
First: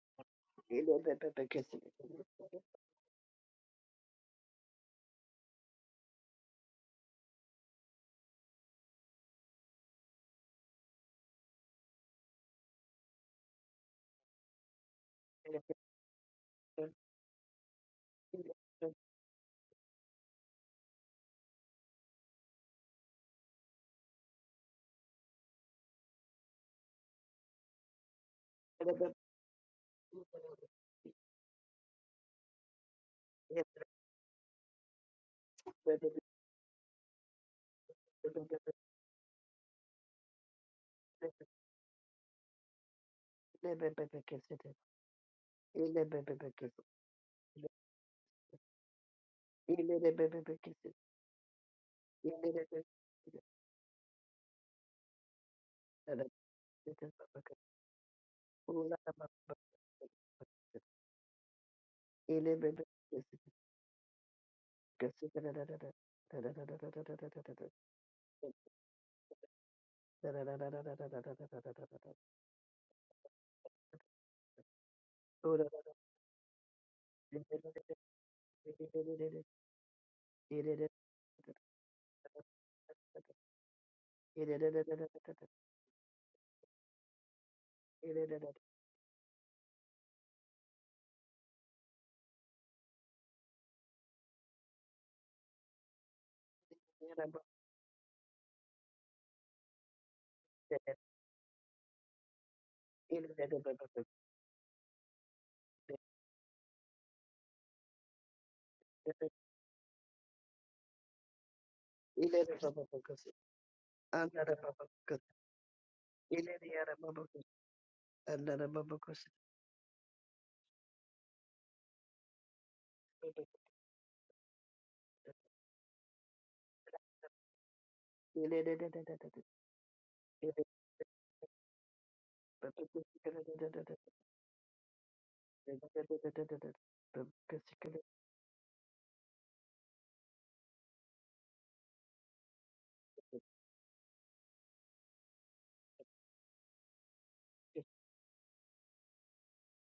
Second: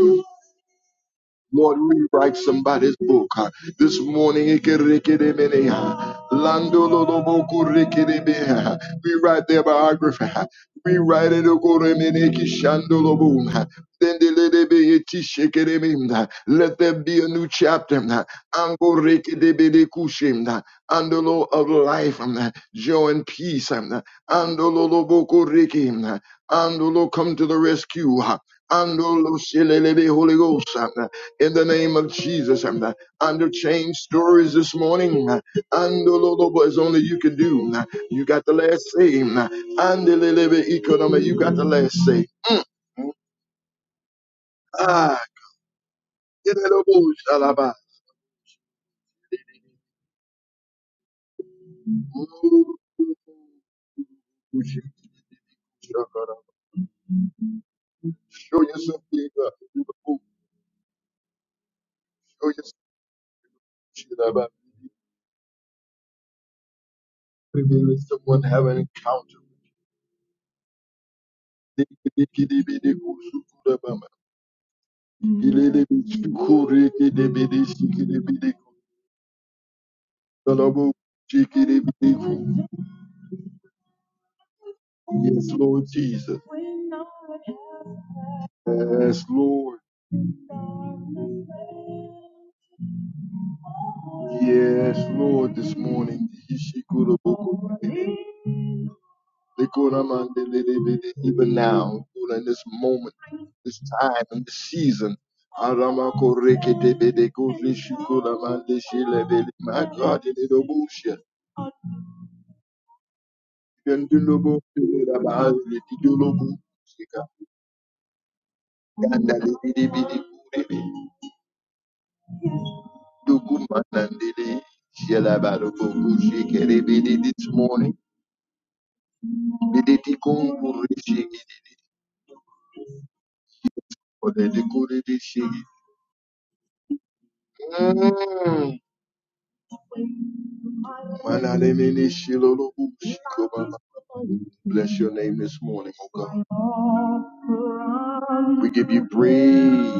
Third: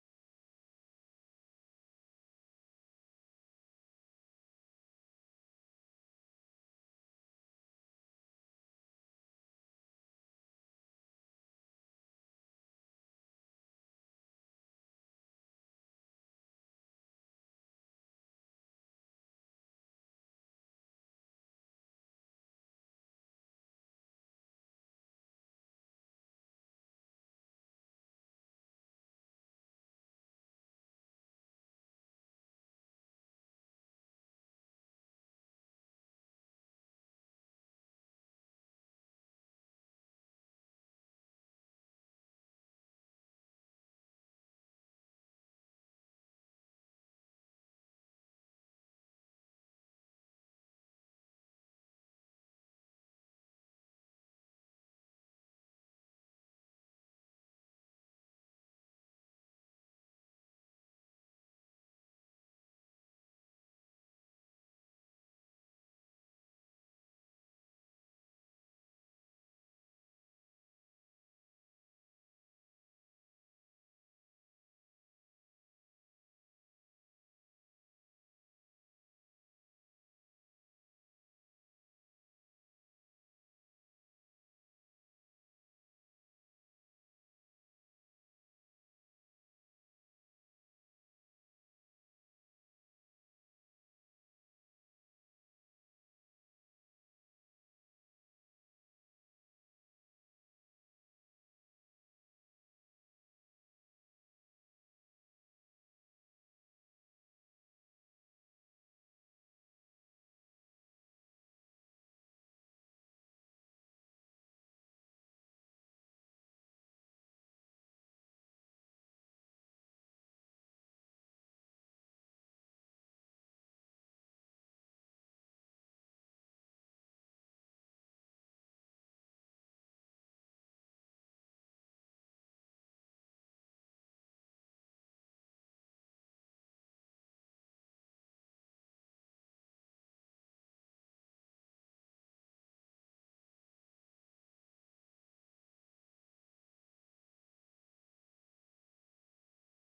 A: Lord, rewrite somebody's book. uh, This morning, Ikerikidimene, uh, Landolobokurikidime, uh, rewrite their biography. uh, Rewrite it. Okoremene Kishandolobum, uh, Dendelebe Etishikidimim, uh, Let there be a new chapter. uh, Angorekidibidikushim, uh, Andolo of life, um, uh, joy and peace. um, uh, Andololobokuriki, um, uh, Andolo come to the rescue. uh, Andolo Silelebe Holy Ghost in the name of Jesus. And uh, under change stories this morning, uh, and Lord, as only you can do. uh, You got the last say. uh, And the little economy, you got the last say. Mm. Ah, get it, Lord, Shalaba. Mm. Show yourself big, uh, Show yourself Shalaba. We will Let someone have an encounter. Dikidikidibidikusukurabama. Ilelebisukurikidibidisikidibidiku. Yes, Lord Jesus. Yes, Lord. Yes, Lord, this morning. Even now, Lord, in this moment, this time, in this season. Aramakorekitibidi. Kurishikuramandishilibidi. My God, in the Yandilobo Pelera Bahari Didilobo Gandali Bidi Bidi Kurebe Dukuma Shelabarobo Shikere Bidi this morning Bidi Tikunguri Shiki Ode Dikuri Shiki Mm. Shilolobu
B: Another
A: Shiko Bless your name this morning, O God.
B: Ele
A: We give you praise.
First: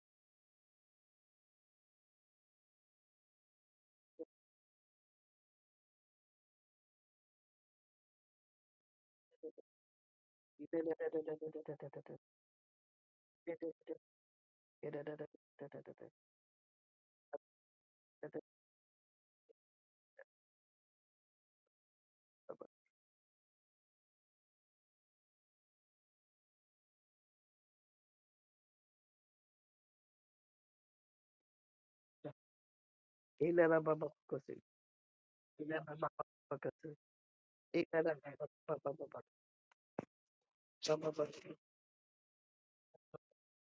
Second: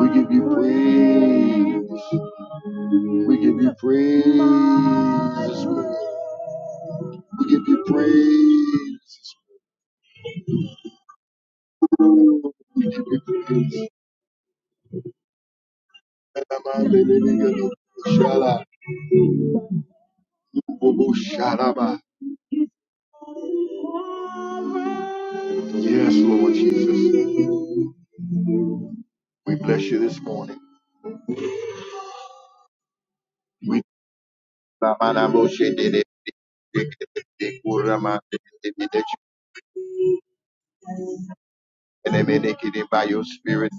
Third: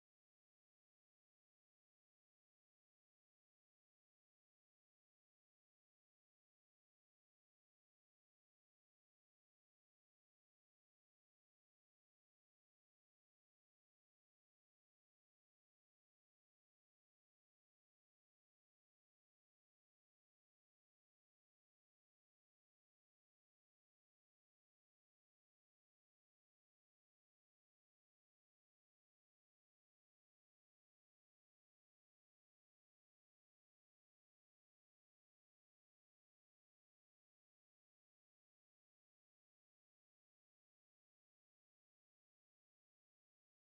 A: We give you praise. We give you praise. this morning. We give you praise. We give you praise. Yes, Lord Jesus. We bless you this morning. We that you can make it by your spirit.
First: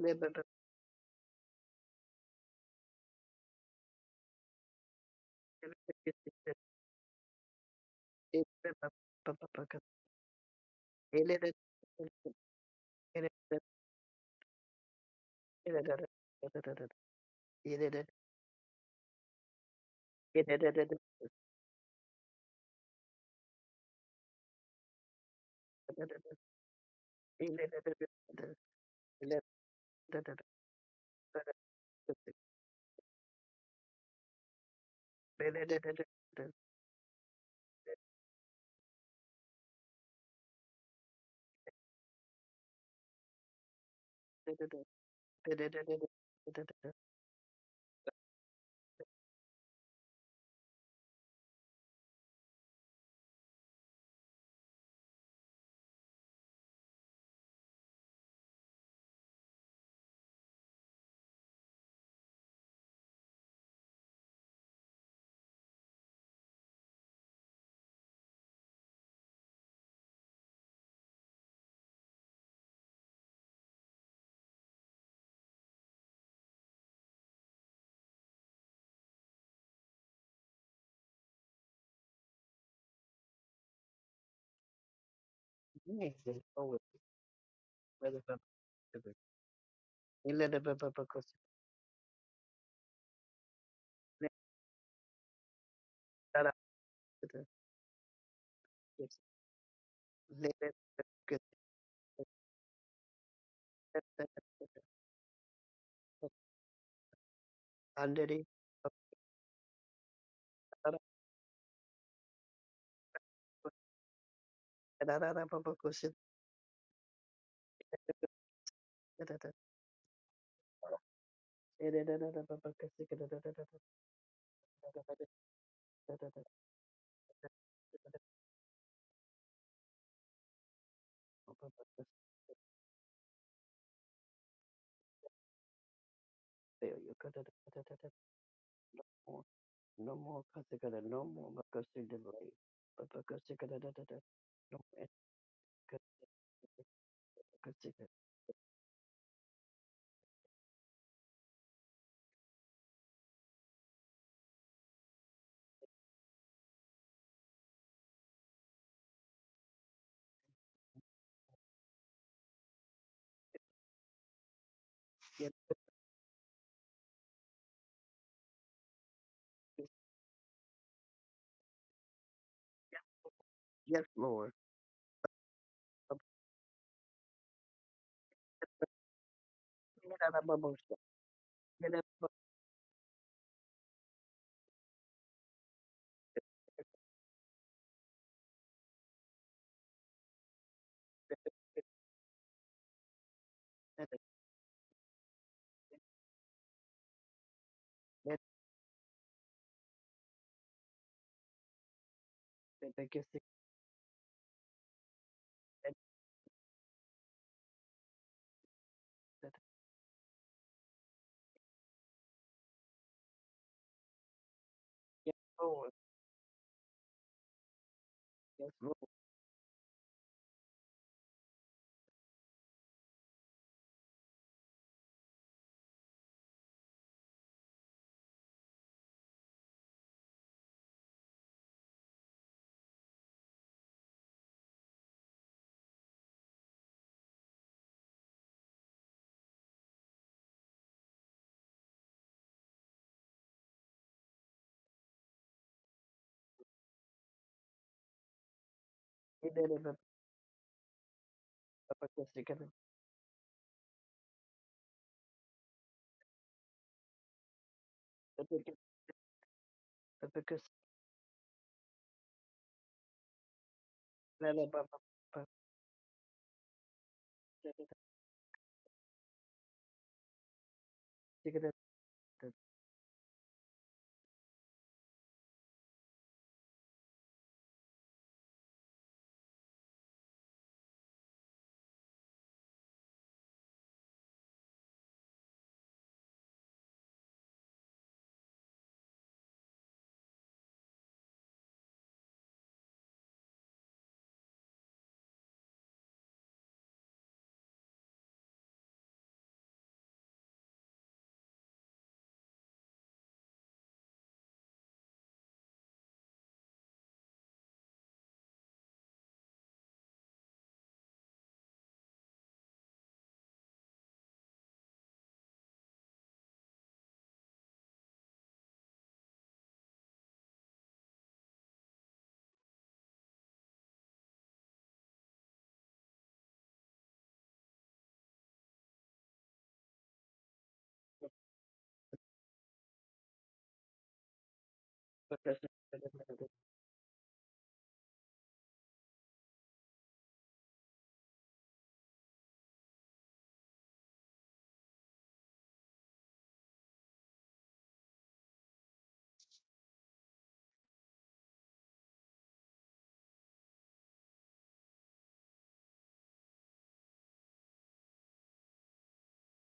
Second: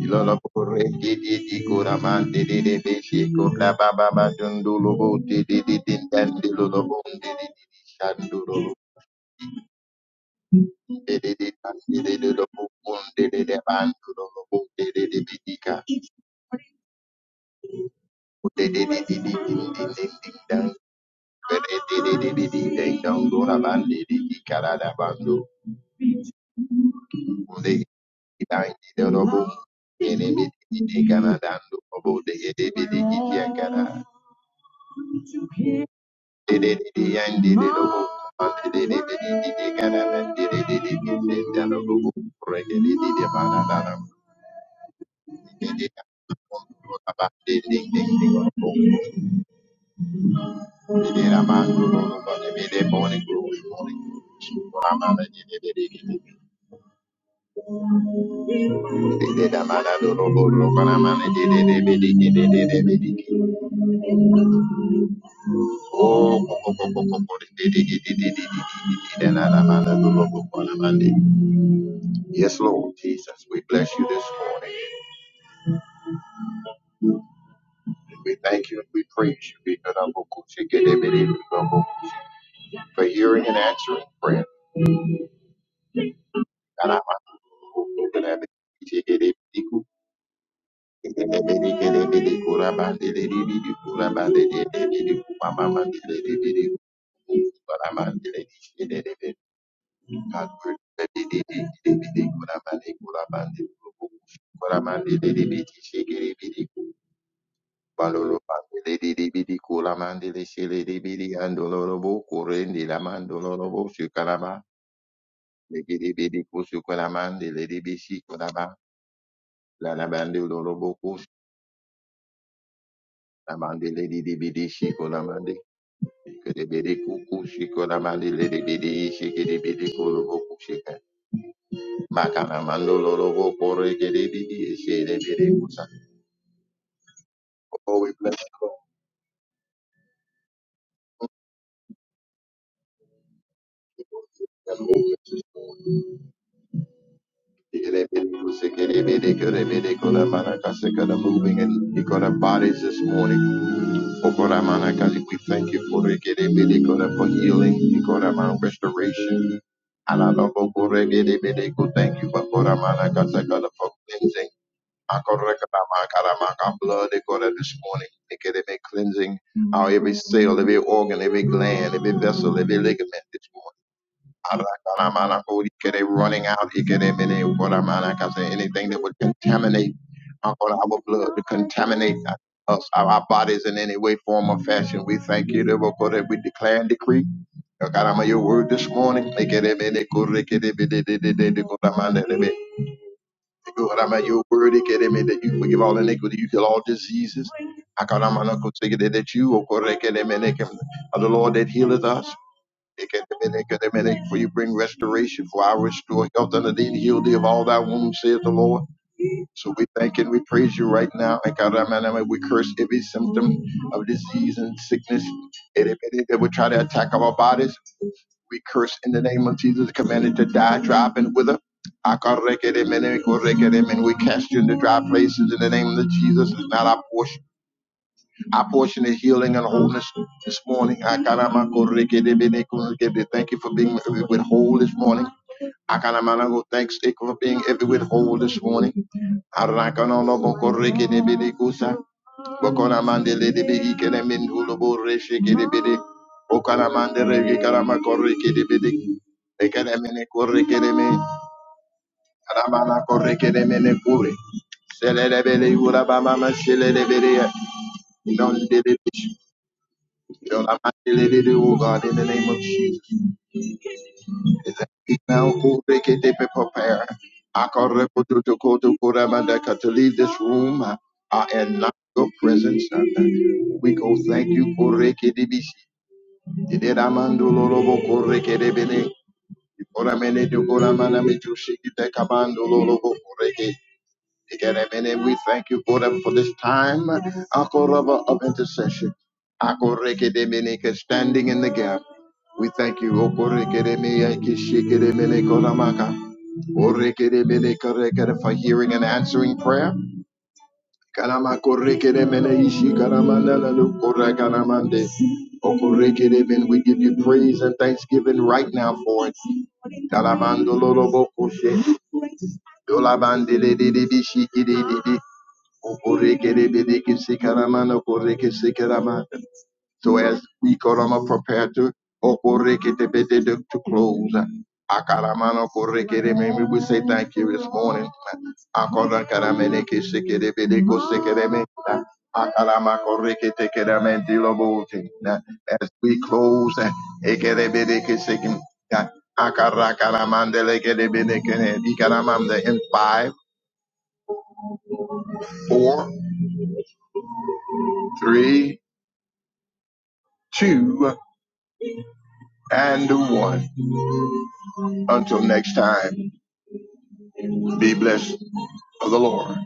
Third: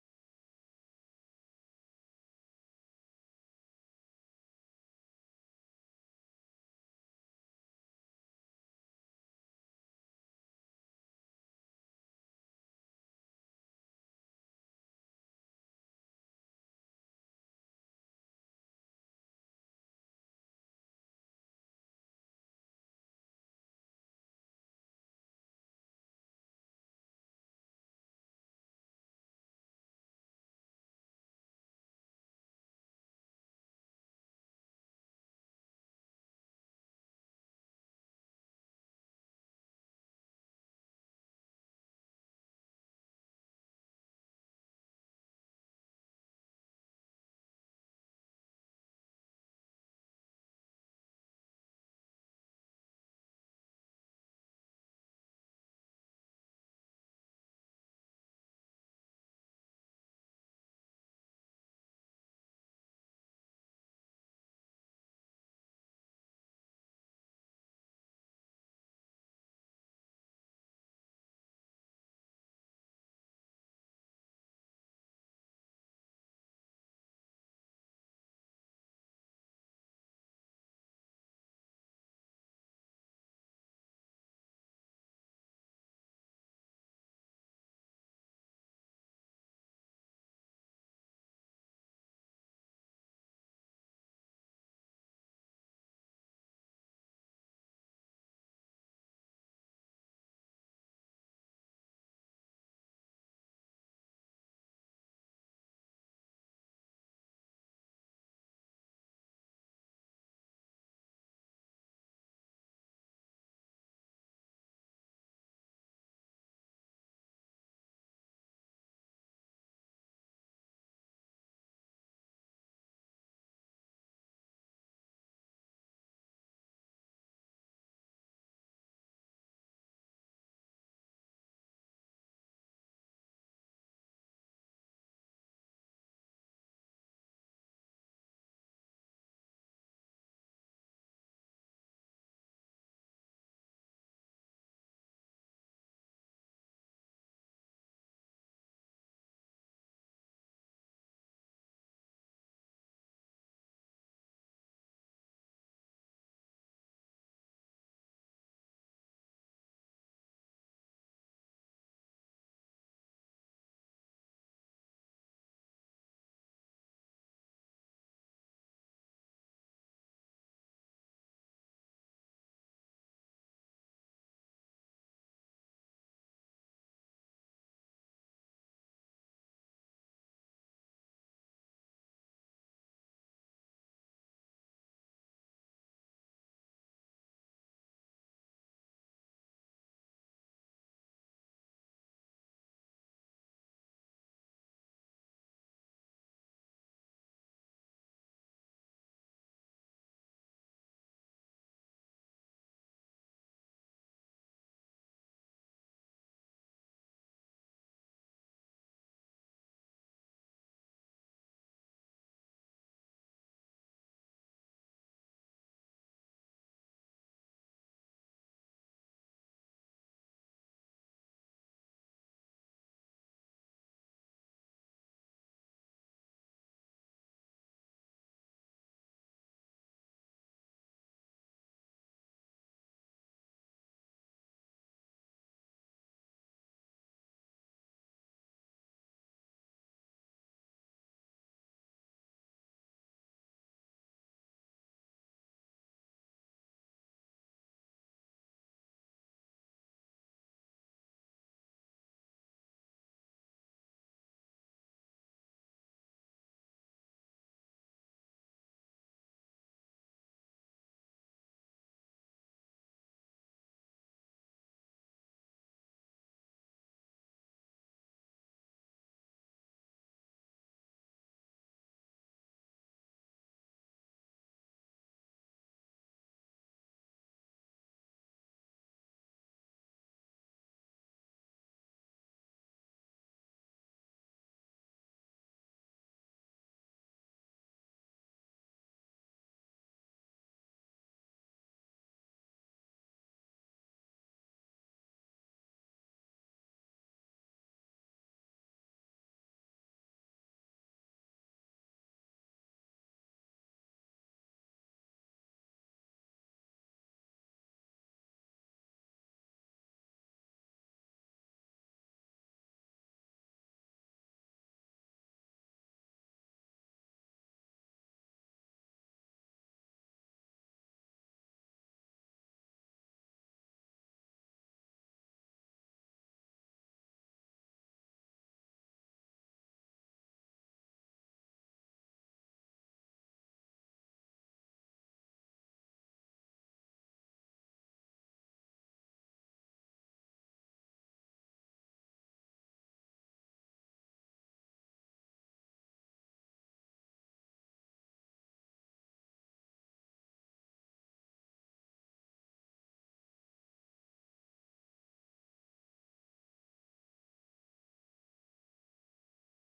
A: Ilolo pore di di di kura man di di di di shi kura ba ba ba dundulu bu di di di di dan di lolo bu di di di di shandulu di di di dan di di di lo bu bun di di di ban dulu lo bu di di di di di ka bu di di di di di di di di di dan per e di di di di di di dan kura ban di di di kara da ban du bu di di dan di di lo bu di di di di di kana dan du lo bu di di di di di di kana Oh, Yes, Lord Jesus, we bless you this morning. We thank you and we praise you for hearing and answering prayer.
B: Yes, yes, always. Whether from the good. A little bit of a cost. Let
A: Balolo
B: it bubble
A: Bidi Bidi Kulamandili Shili Bidi and Dolorobo Kurendi Laman Dolorobo Sukalama
B: because
A: Bidi Bidi Kusukalamandi Lady
B: they
A: Bishi Kulama
B: got up to
A: Lanabandi Lorobo Kus
B: the yes. they Let it get
A: Lamandi Lady Bidi
B: under
A: Shikulamandi Kidibidi
B: it.
A: Kuku Shikulamandi Lady Bidi Shikidi Bidi Kulubo Kushika Makalamando Lorobo Kore Kidibidi Shili Bidi Kusa
B: Failure.
A: Oh we bless you
B: No more because no more because they delay. But because they got no more.
A: Lord Moving
B: Kasikada.
A: in Ikora bodies this morning. Okora mana kasi, We thank you for Ikora for healing, Ikora mana restoration. Alalobo kore gede bede ko, Thank you for Ikora mana kasi, Ikora for cleansing.
B: Yes,
A: Akora kara ma kara ma ka Blood Ikora this morning. Ikora be cleansing our every cell, every organ, every gland, every vessel, every ligament this morning.
B: yes, Lord.
A: Arakaramana, holy Ike, they running out. Ike, they been in, Okoramana, 'cause Anything that would contaminate
B: Yes,
A: uh, our blood, to contaminate uh, us, our bodies in any way, form, or fashion. We thank you, Lord, for that we're going to- we declare and decree. Okarama, your word this morning. Ike, they been in, Kore, Ike, they been in, they, they, they, they, Okoramana, they been- Okoramana, Your word, Ike, they been that you forgive all iniquity, you heal all diseases. Okoramana, Ike, they- that you, Okore, Ike, they been in, Ike, are the Lord that healeth us. For you bring restoration, for I restore health unto thee and heal thee of all thy wounds, saith the Lord. So we thank and we praise you right now. And God, i we curse every symptom of disease and sickness and if it- that would try to attack our bodies. We curse in the name of Jesus, commanded to die, drop, and wither. And we cast you into dry places in the name of Jesus. It's not our portion. Our portion is healing and wholeness this morning. Akaramakorikedebedekuzikede. Thank you for being with whole this morning. Akanamanago, thanks Dick, for being every with whole this morning. Arakano no Arakanonobokorekedebedekusa. Bokonamandelebeikeneminuloboreshekedebede. Okanamandelegekaramakorekedebede. Ekenemenekorekedeme. Aramanakorekedemenekure. Selelebele urabamama shelelebele. Yo, I'm not the lady to, Oh God, in the name of Jesus. Is that we Now, go break it, they be prepare. I call Repo to to go to Kuramandaka to leave this room uh, uh, and not your presence. uh, We go thank you for Rekedibisi. Did Amando Lolobo Korekedebene? Koramene to Koramana Mitu Shiki Takamando Lolobo and we thank you, God, for this time Akoraba, of intercession. Akorekedemeneke, Standing in the gap. We thank you. Okorekedemeakishikedemenekoramaka. Orekedemenekorekere, For hearing and answering prayer. Karamakorekedemeneishikaramandalalukorakanamande. Okorekedeme, We give you praise and thanksgiving right now for it. Kalamandolorobokoshe. Dolabandididididishikidididi. So as we Korama prepare to to close, we will say thank you this morning. As we close, in five, four, three, two, and one. Until next time, be blessed of the Lord.